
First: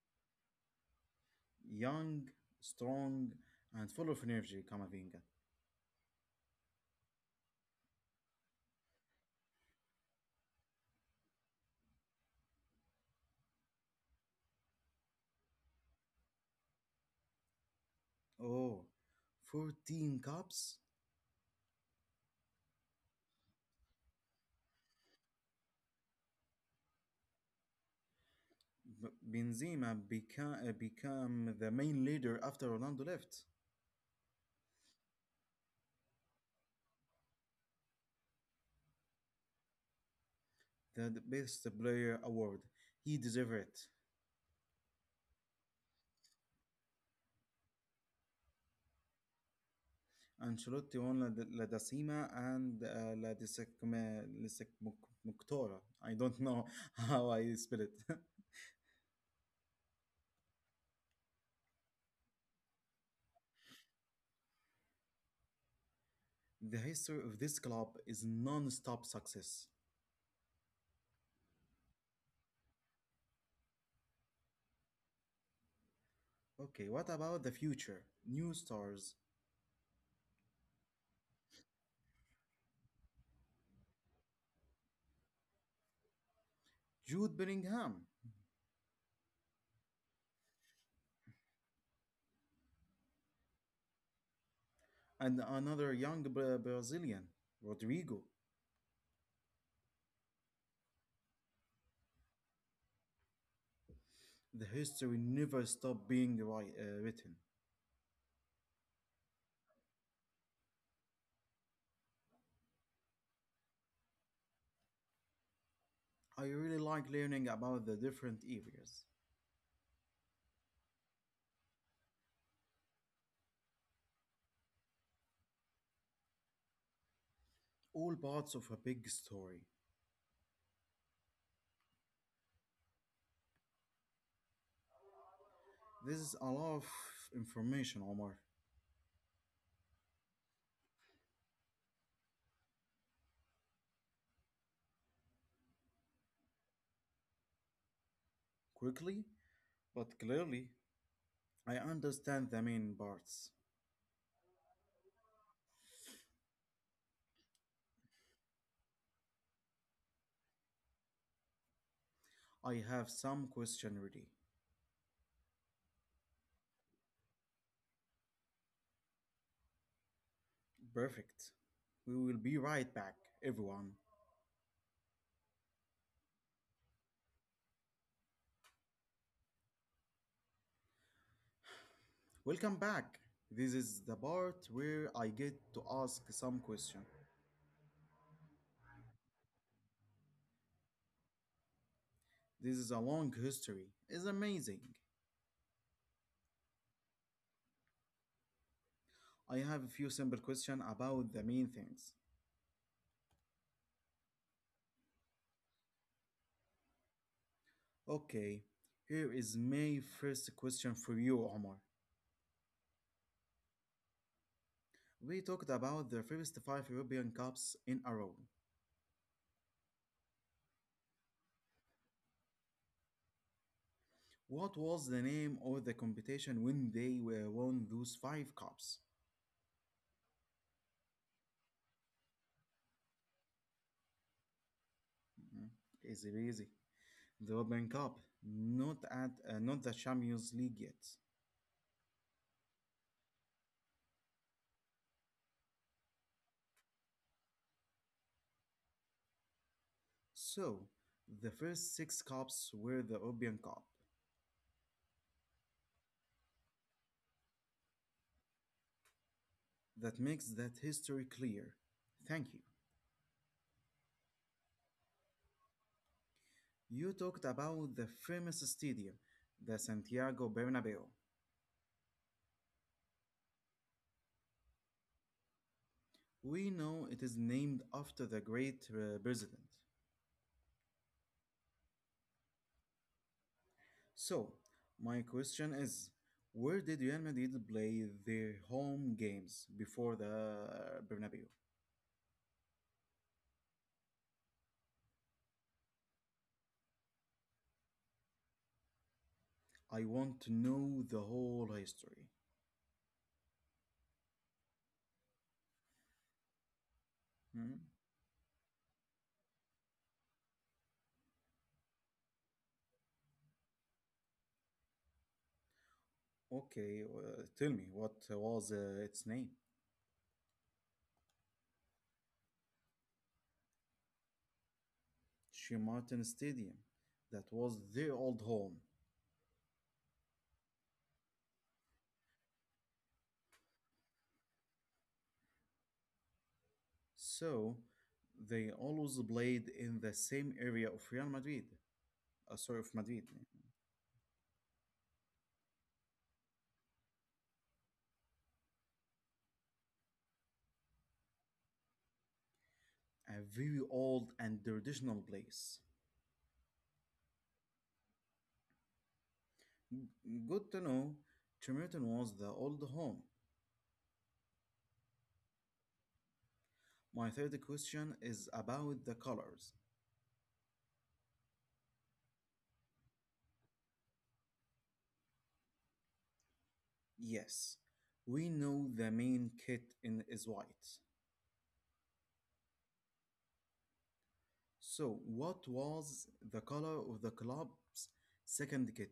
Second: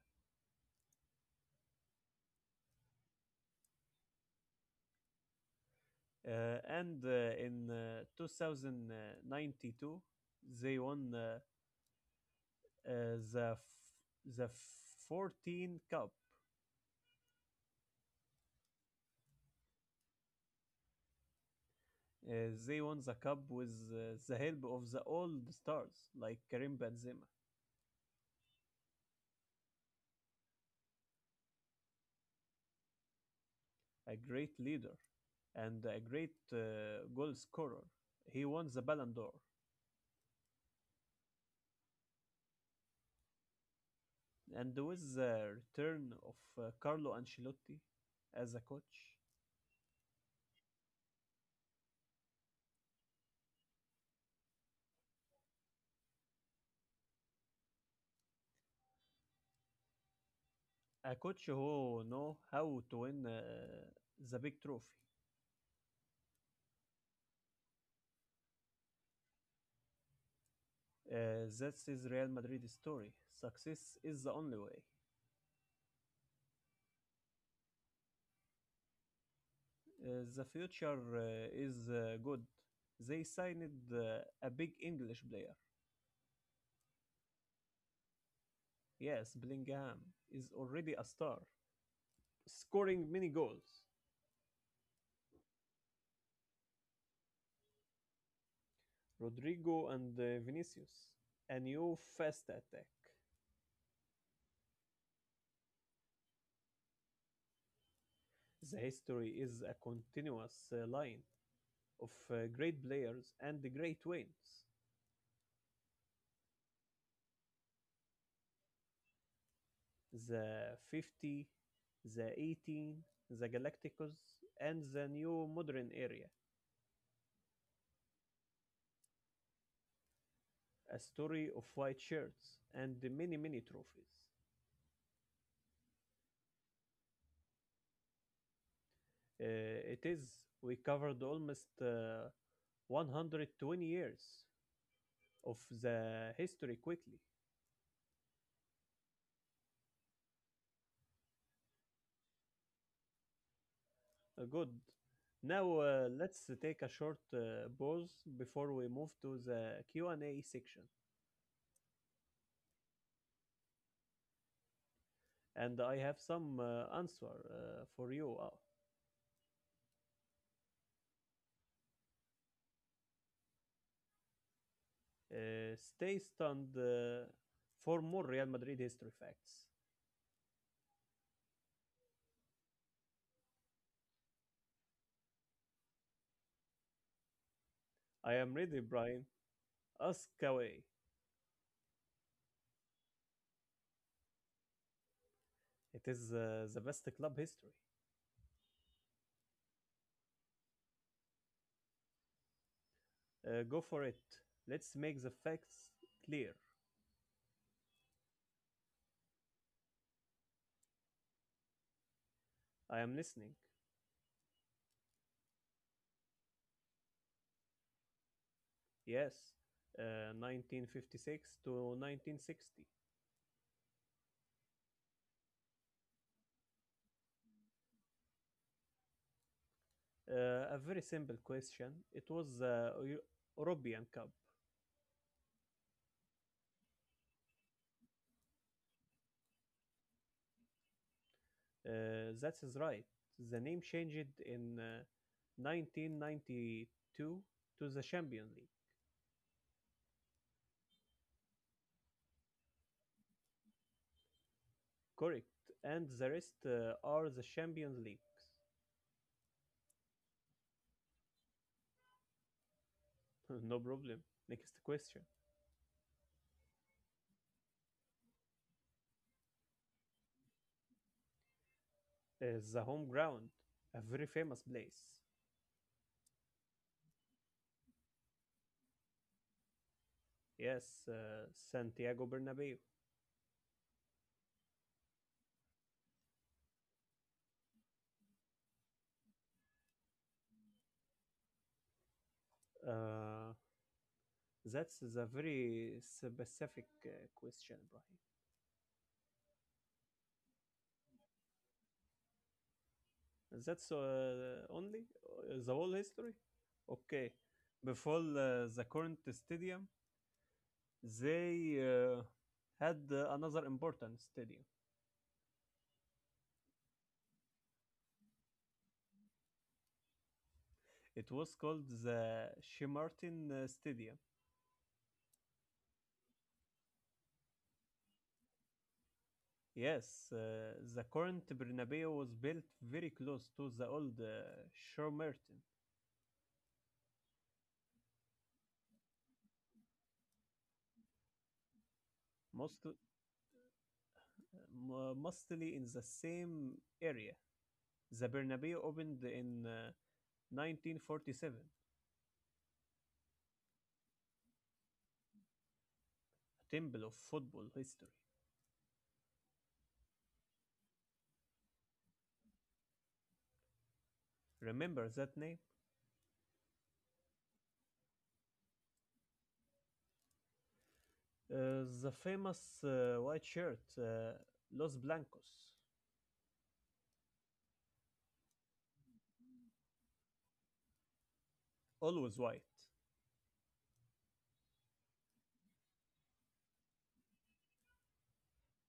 Young, strong, and full of energy, Kamavinga. And in 2092, they won the 14 Cup. Oh, fourteen 14 cups? Uh, they won the cup with the help of the old stars like Karim Benzema, B- Benzema became the main leader after Ronaldo left. a great leader and a great goal scorer. He won the Ballon d'Or. The best player award. He deserved it. And with the return of Carlo Ancelotti as Ancelotti won La Decima and La Decimocutora. I don't know how I spell it. a coach who know how to win the big trophy. The history of this club is non-stop success. That's his Real Madrid story. Success is the only way. Okay, what about the future? New stars, The future is good. They signed a big English player. Jude Bellingham, Yes, Bellingham is already a star, scoring many goals. and another young Brazilian, Rodrigo. Rodrigo and Vinicius, a new fast attack. The history never stopped being written. The history is a continuous line of great players and great wins. I really like learning about the different areas, The 50, the 18, the Galacticos, and the new modern area. all parts of a big story. A story of white shirts and many, many trophies. This is a lot of information, Omar. It is, we covered almost 120 years of the history quickly. Quickly, but clearly, I understand the main parts. Good. Now, let's take a short pause before we move to the Q&A section. I have some question ready. And I have some answer for you. Perfect. We will be right back, everyone. Stay stunned for more Real Madrid history facts. Welcome back. This is the part where I get to ask some question. I am ready, Brian. Ask away. This is a long history. It's amazing. It is the best club history. I have a few simple questions about the main things. Go for it. Let's make the facts clear. Okay, here is my first question for you, Omar. I am listening. We talked about the first five European Cups in a row. Yes, 1956 to 1960. What was the name of the competition when they were won those five cups? A very simple question. It was the European Cup. Mhm. Easy, easy. The European Cup, not the Champions League yet. That is right. The name changed in 1992 to the Champions League. So, the first six cops were the Obion cop. Correct. And the rest are the Champions Leagues. That makes that history clear. Thank you. No problem. Next question. You talked about the famous stadium, the Santiago Bernabeu. The home ground. A very famous place. We know it is named after the great president. Yes, Santiago Bernabeu. So, my question is where did Real Madrid play their home games before the Bernabeu? Uh, that's a very specific question, Ibrahim. I want to know the whole history. That's only the whole history. Okay, Hmm? before the current stadium, they uh, had another important stadium. Okay, tell me, what was its name? It was called the Shemartin Stadium. Martin Stadium. That was their old home. Yes, the current Bernabeu was built very close to the old Shemartin, So they always played in the same area of Real Madrid. Sorry, of most, Madrid. Mostly in the same area. The Bernabeu opened in 1947, a A very old and traditional place. temple of football history. Good to know. Tremerton was the old home. Remember that name? My third question is about the colors. The famous white shirt, Los Blancos, Yes, we know the main kit in is white. always white. So, what was the color of the club's second kit?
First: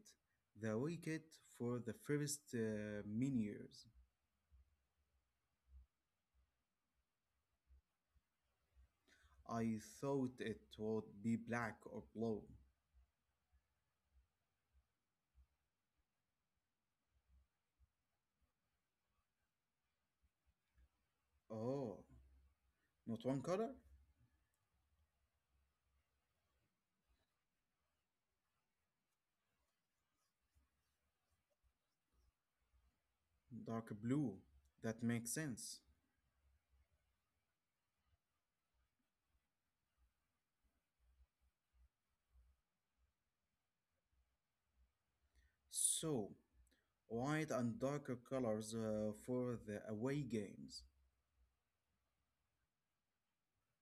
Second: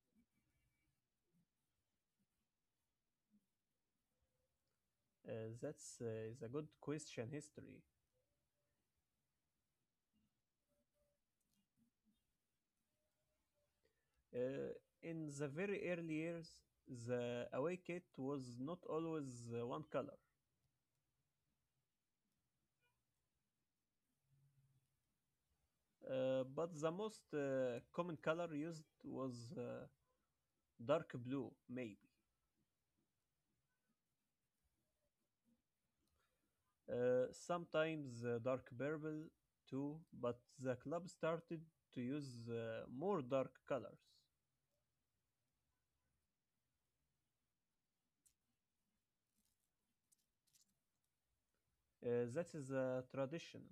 The away kit for the first many years. Uh, that's is a good question history. I thought it would be black or blue. Uh, in the very early years, the away kit was not always one color, Oh, not one color? But the most common color used was dark blue, maybe. Dark blue. That makes sense. Sometimes dark purple too, but the club started to use more dark colors. So, white and darker colors for the away games. That is a tradition.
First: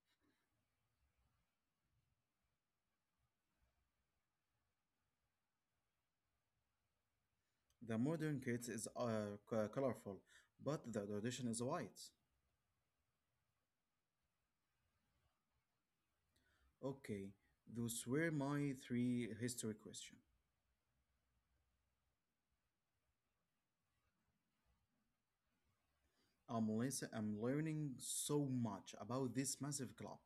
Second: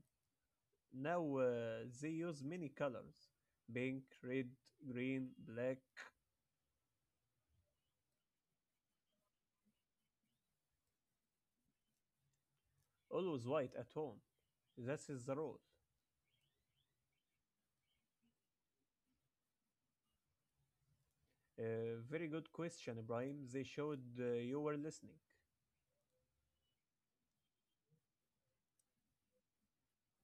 Now they use many colors, pink, red, green, black, The modern kit is colorful, but the tradition is white. always white at home. That is the rule. Okay, those were my three history questions. Very good question, Ibrahim. They showed you were listening. I'm learning so much about this massive club.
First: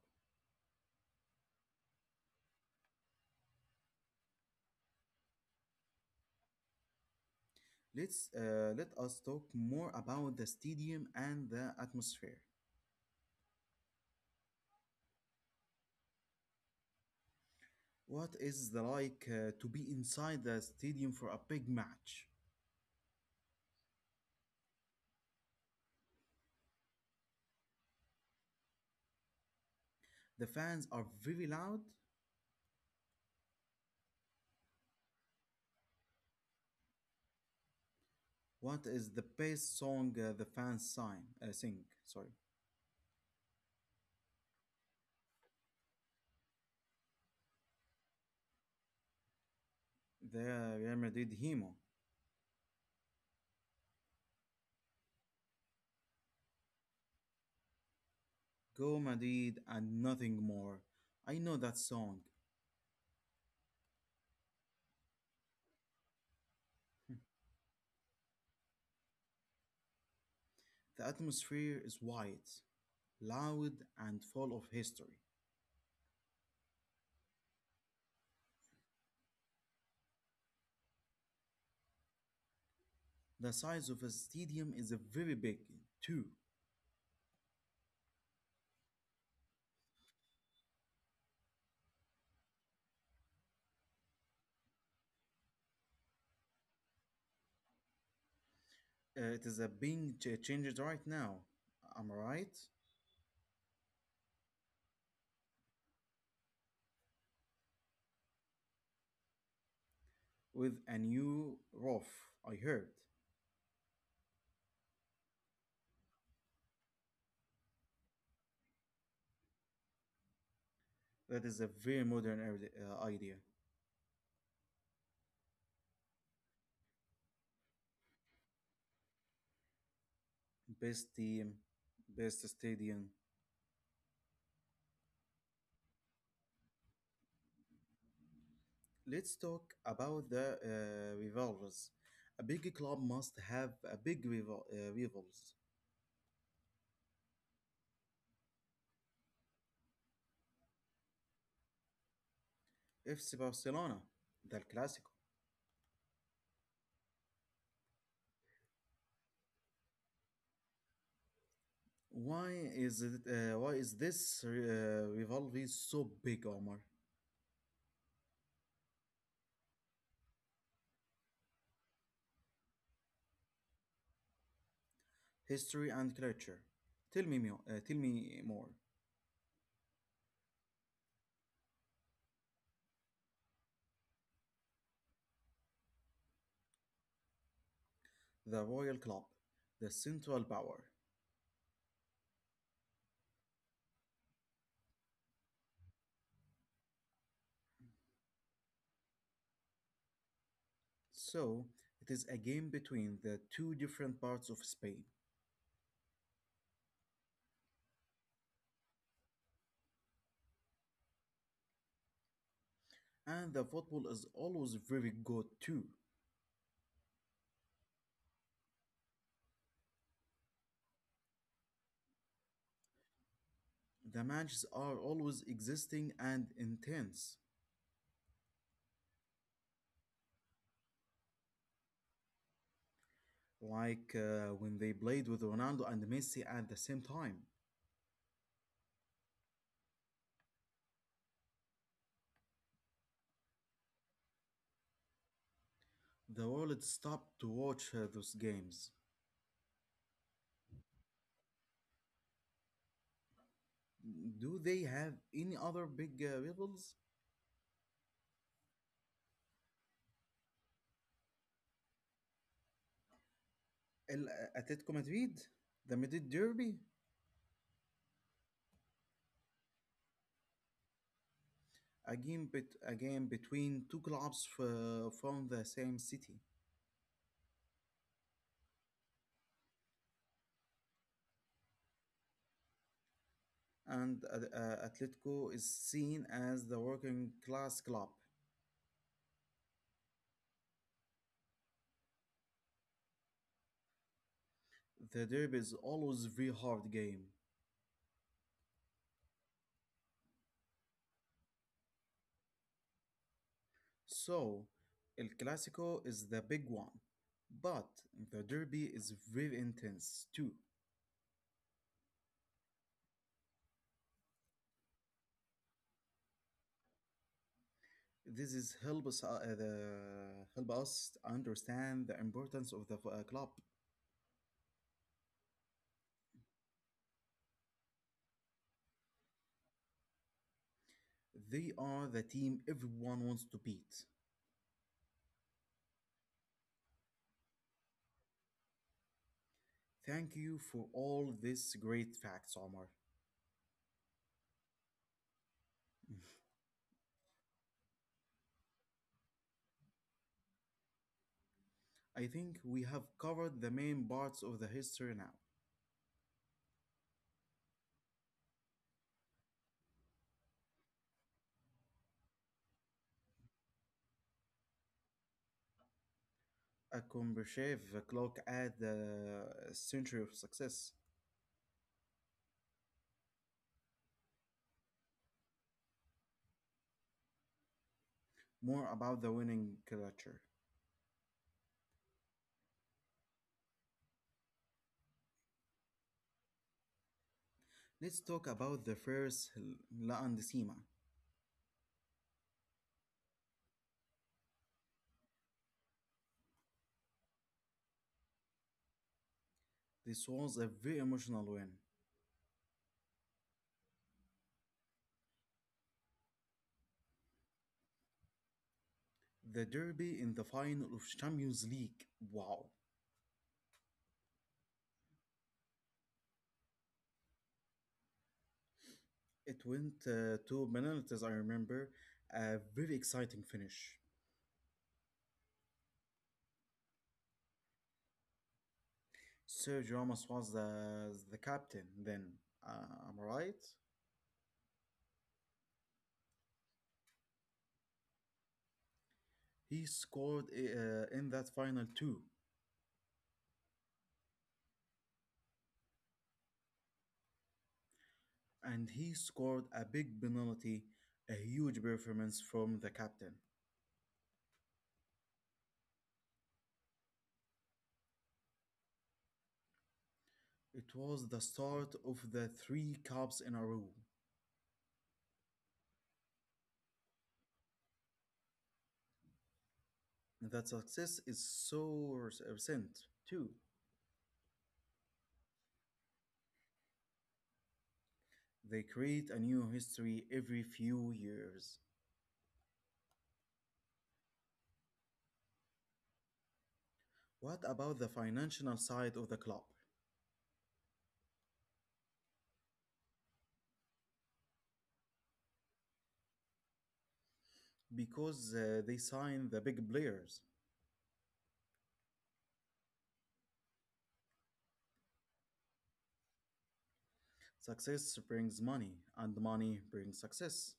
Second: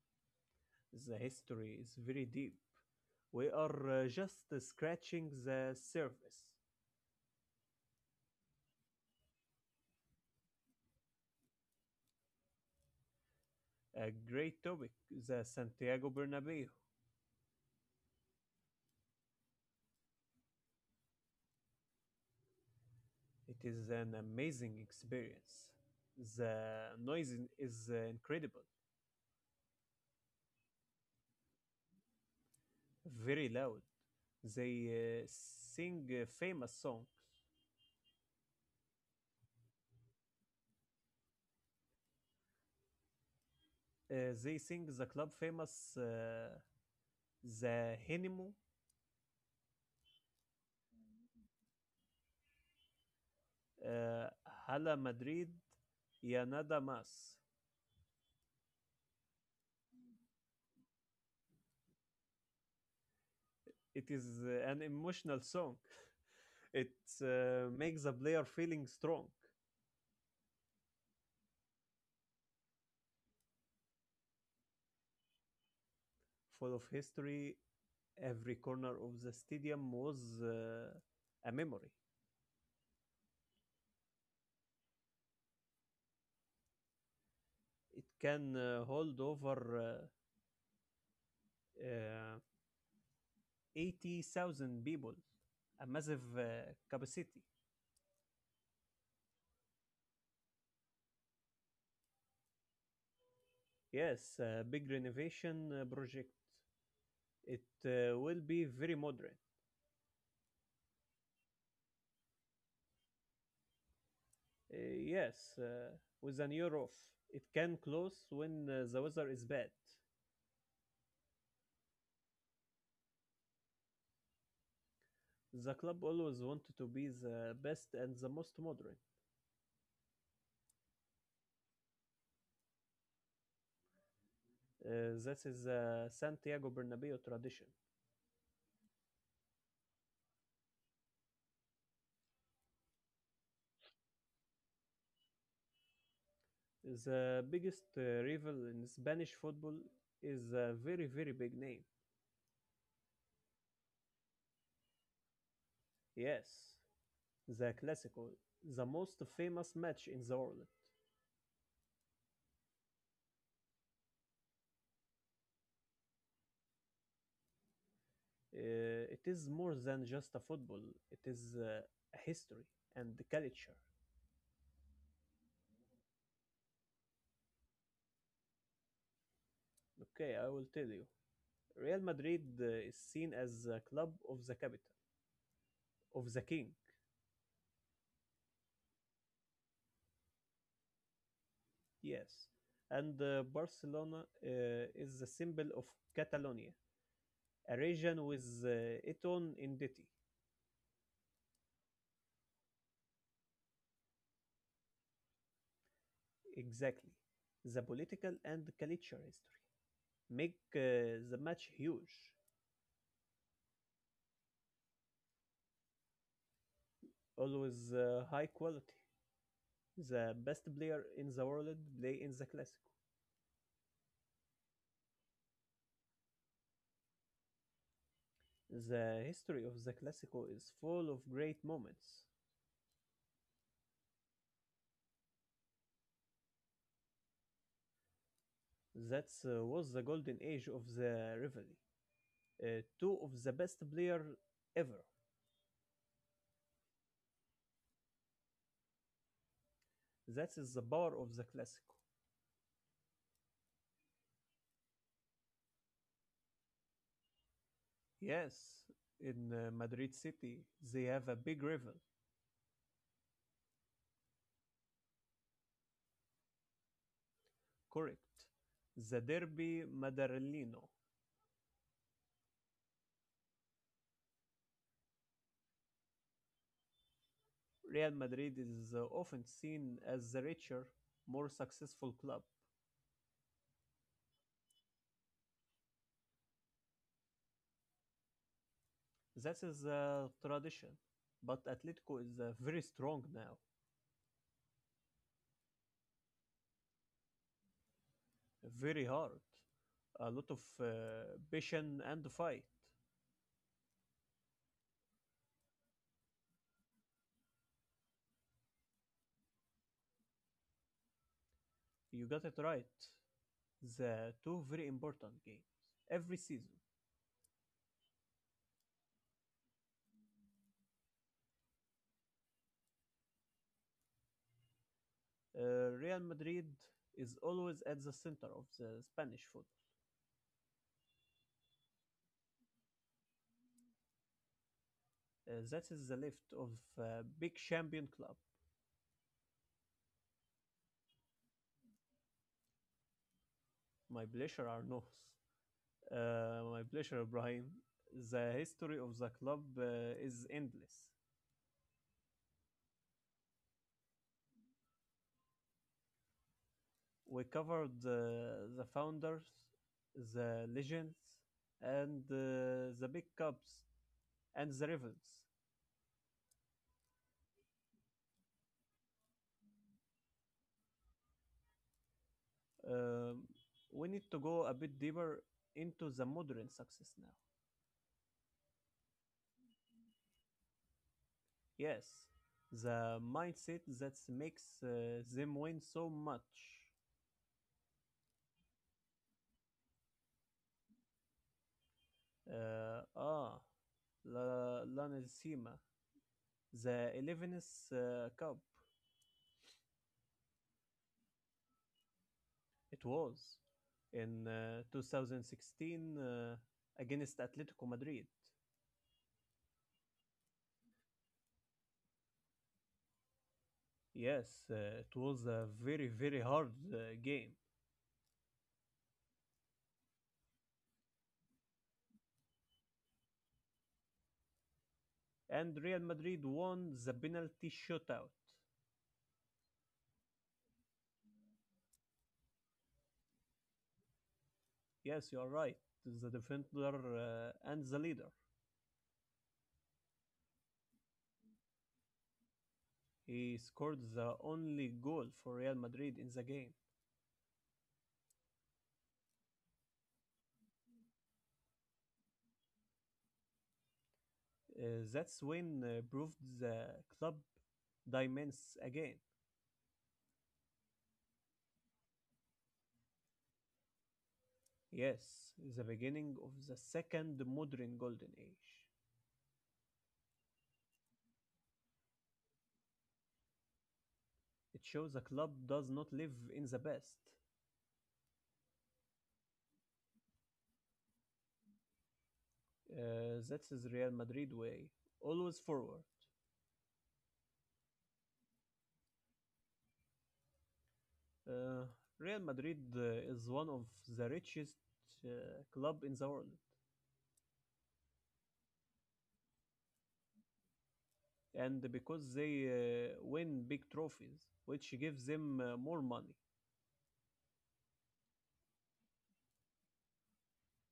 The history is very deep. We are just scratching the surface. Let us talk more about the stadium and the atmosphere. A great topic, the Santiago Bernabeu. What is the like to be inside the stadium for a big match? It is an amazing experience. The noise is incredible, The fans are very loud. very loud. They sing famous song. What is the best song the fans sing? Sorry, They sing the club famous the Henimo, the Real Madrid hymn. uh, Hala Madrid, Ya Nada Mas. Go Madrid and nothing more. I know that song. It is an emotional song. It uh, makes the player feeling strong, The atmosphere is wide, loud, and full of history. full of history. Every corner of the stadium was a memory. The size of a stadium is a very big too. It can hold over uh, uh, 80,000 people, a massive capacity. It is a being changed right now. I'm right Yes, a big renovation project. It will be very modern. with a new roof. I heard Yes, with an year off. It can close when the weather is bad. that is a very modern idea. The club always wanted to be the best and the most modern. Best team, best stadium. That is the Santiago Bernabeu tradition. Let's talk about the rivals. A big club must have a big rivals. The biggest rival in Spanish football is a very, very big name. FC Barcelona, the Clásico. Yes, the Clásico, the most famous match in the world. Why is it? Why is this rivalry so big, Omar? It is more than just a football. It is a history and the culture. History and culture. Tell me, tell me more. Okay, I will tell you. Real Madrid is seen as a club of the capital, of the king. The Royal Club, the Central Power. Yes, and Barcelona uh, is the symbol of Catalonia, a region with its own identity. So it is a game between the two different parts of Spain, Exactly, the political and culture history make the match huge. and the football is always very good too. Always high quality. The best player in the world play in the Clásico. The matches are always existing and intense, The history of the Classico is full of great moments. like when they played with Ronaldo and Messi at the same time. That was the golden age of the rivalry. Two of the best players ever. The world stopped to watch those games. That is the power of the Classico. Do they have any other big rivals? Yes, in Madrid City, they have a big rival. El Atletico Madrid, the Madrid Derby, Correct. The Derby Madrileño. A game between two clubs from the same city. Real Madrid is often seen as the richer, more successful club. And Atletico is seen as the working class club. That is a tradition. But Atletico is very strong now, The Derby is always a very hard game. very hard. A lot of passion and fight. So, El Clasico is the big one. But the Derby is very intense too. You got it right. The two very important games every season. This is help us understand the importance of the club. Real Madrid is always at the center of the Spanish football. They are the team everyone wants to beat. That is the lift of a big champion club. Thank you for all these great facts, Omar. My pleasure, Arnaud. Uh, my pleasure, Ibrahim. The history of the club is endless. I think we have covered the main parts of the history now. We covered the founders, the legends, and the big cups and the rivals. A Akombrashev clock at the century of success. Um, we need to go a bit deeper into the modern success now. More about the winning culture. Yes, the mindset that makes them win so much. Let's talk about the first La Andesima. Uh, ah, La Decima, the 11th Cup, This was a very emotional win. it was in 2016 against Atletico Madrid. The derby in the final of Champions League. Wow. Yes, it was a very, very hard game. It went to penalties, I remember. A very exciting finish. And Real Madrid won the penalty shootout. Sergio Ramos was the captain then. Uh, I'm right. Yes, you are right. The defender and the leader. He scored in that final too, He scored the only goal for Real Madrid in the game. and he scored a big penalty, a huge performance from the captain. That's when proved the club diamonds again. It was the start of the three cups in a row. Yes, the beginning of the second modern golden age. That success is so recent too. It shows the club does not live in the past. They create a new history every few years. That is Real Madrid way. Always forward. What about the financial side of the club? Uh, Real Madrid is one of the richest uh, club in the world, Because they sign the big players. and because they win big trophies, which gives them more money. Success brings money, and money brings success.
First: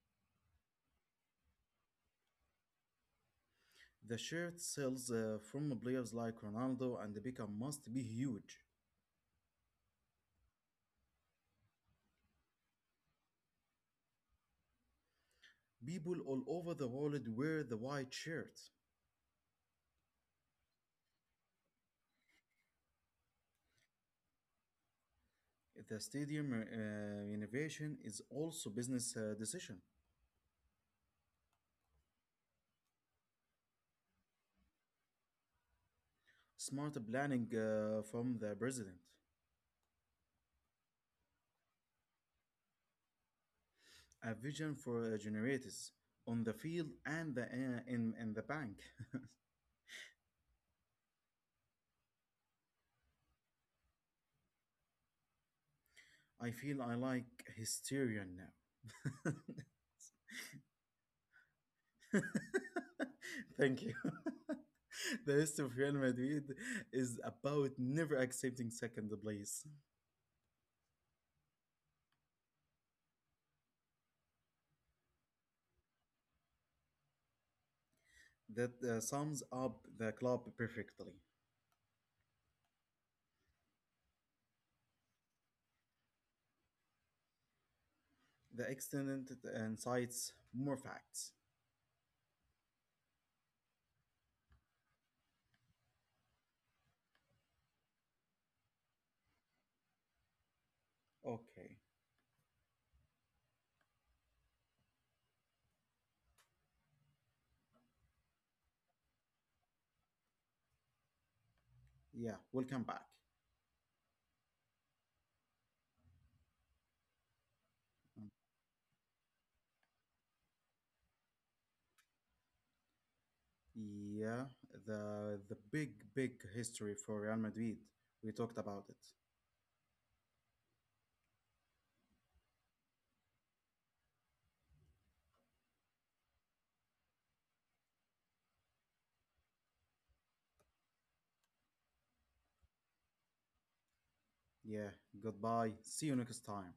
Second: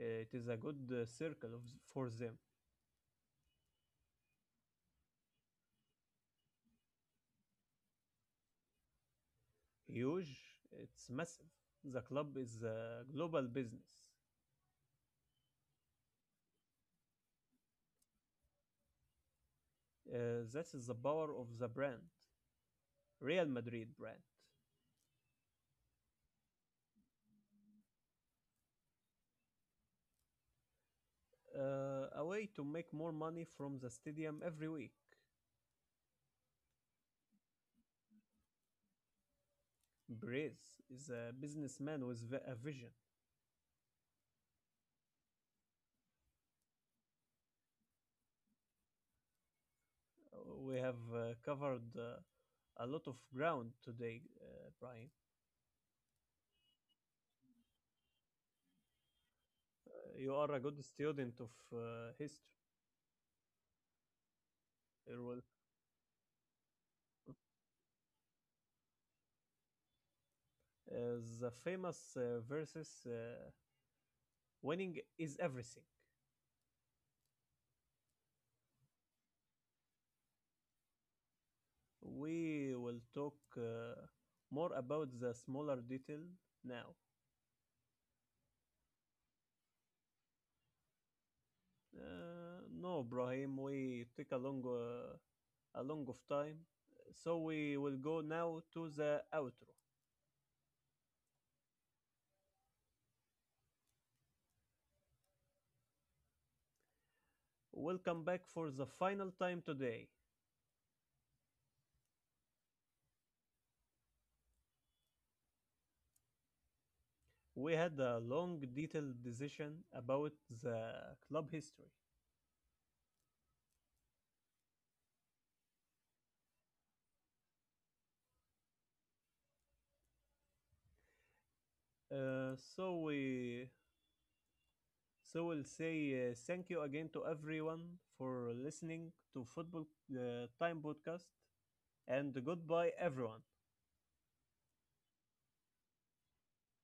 It is a good circle of, for them. The shirt sales from players like Ronaldo and Beckham must be huge. Huge, it's massive. The club is a global business. People all over the world wear the white shirt. That is the power of the brand, Real Madrid brand. The stadium innovation is also business decision. A way to make more money from the stadium every week. Smart planning from the president. Brace is a businessman with a vision. A vision for generators on the field and in the bank. We have covered a lot of ground today, Brian. I feel I like Hysterion now. You are a good student of history. Thank you. It The was, history of Real Madrid is about never accepting second place. The famous verses winning is everything. That sums up the club perfectly. We will talk more about the smaller detail now. The extended and cites more facts. No, Brahim, we take a long of time, so we will go now to the outro. Okay. Welcome back for the final time today. Yeah, we'll come back. We had a long, detailed decision about the club history. Yeah, the big history for Real Madrid. We talked about it. Uh, so we so we'll say thank you again to everyone for listening to Football Time podcast, and goodbye, everyone. Yeah, goodbye. See you next time.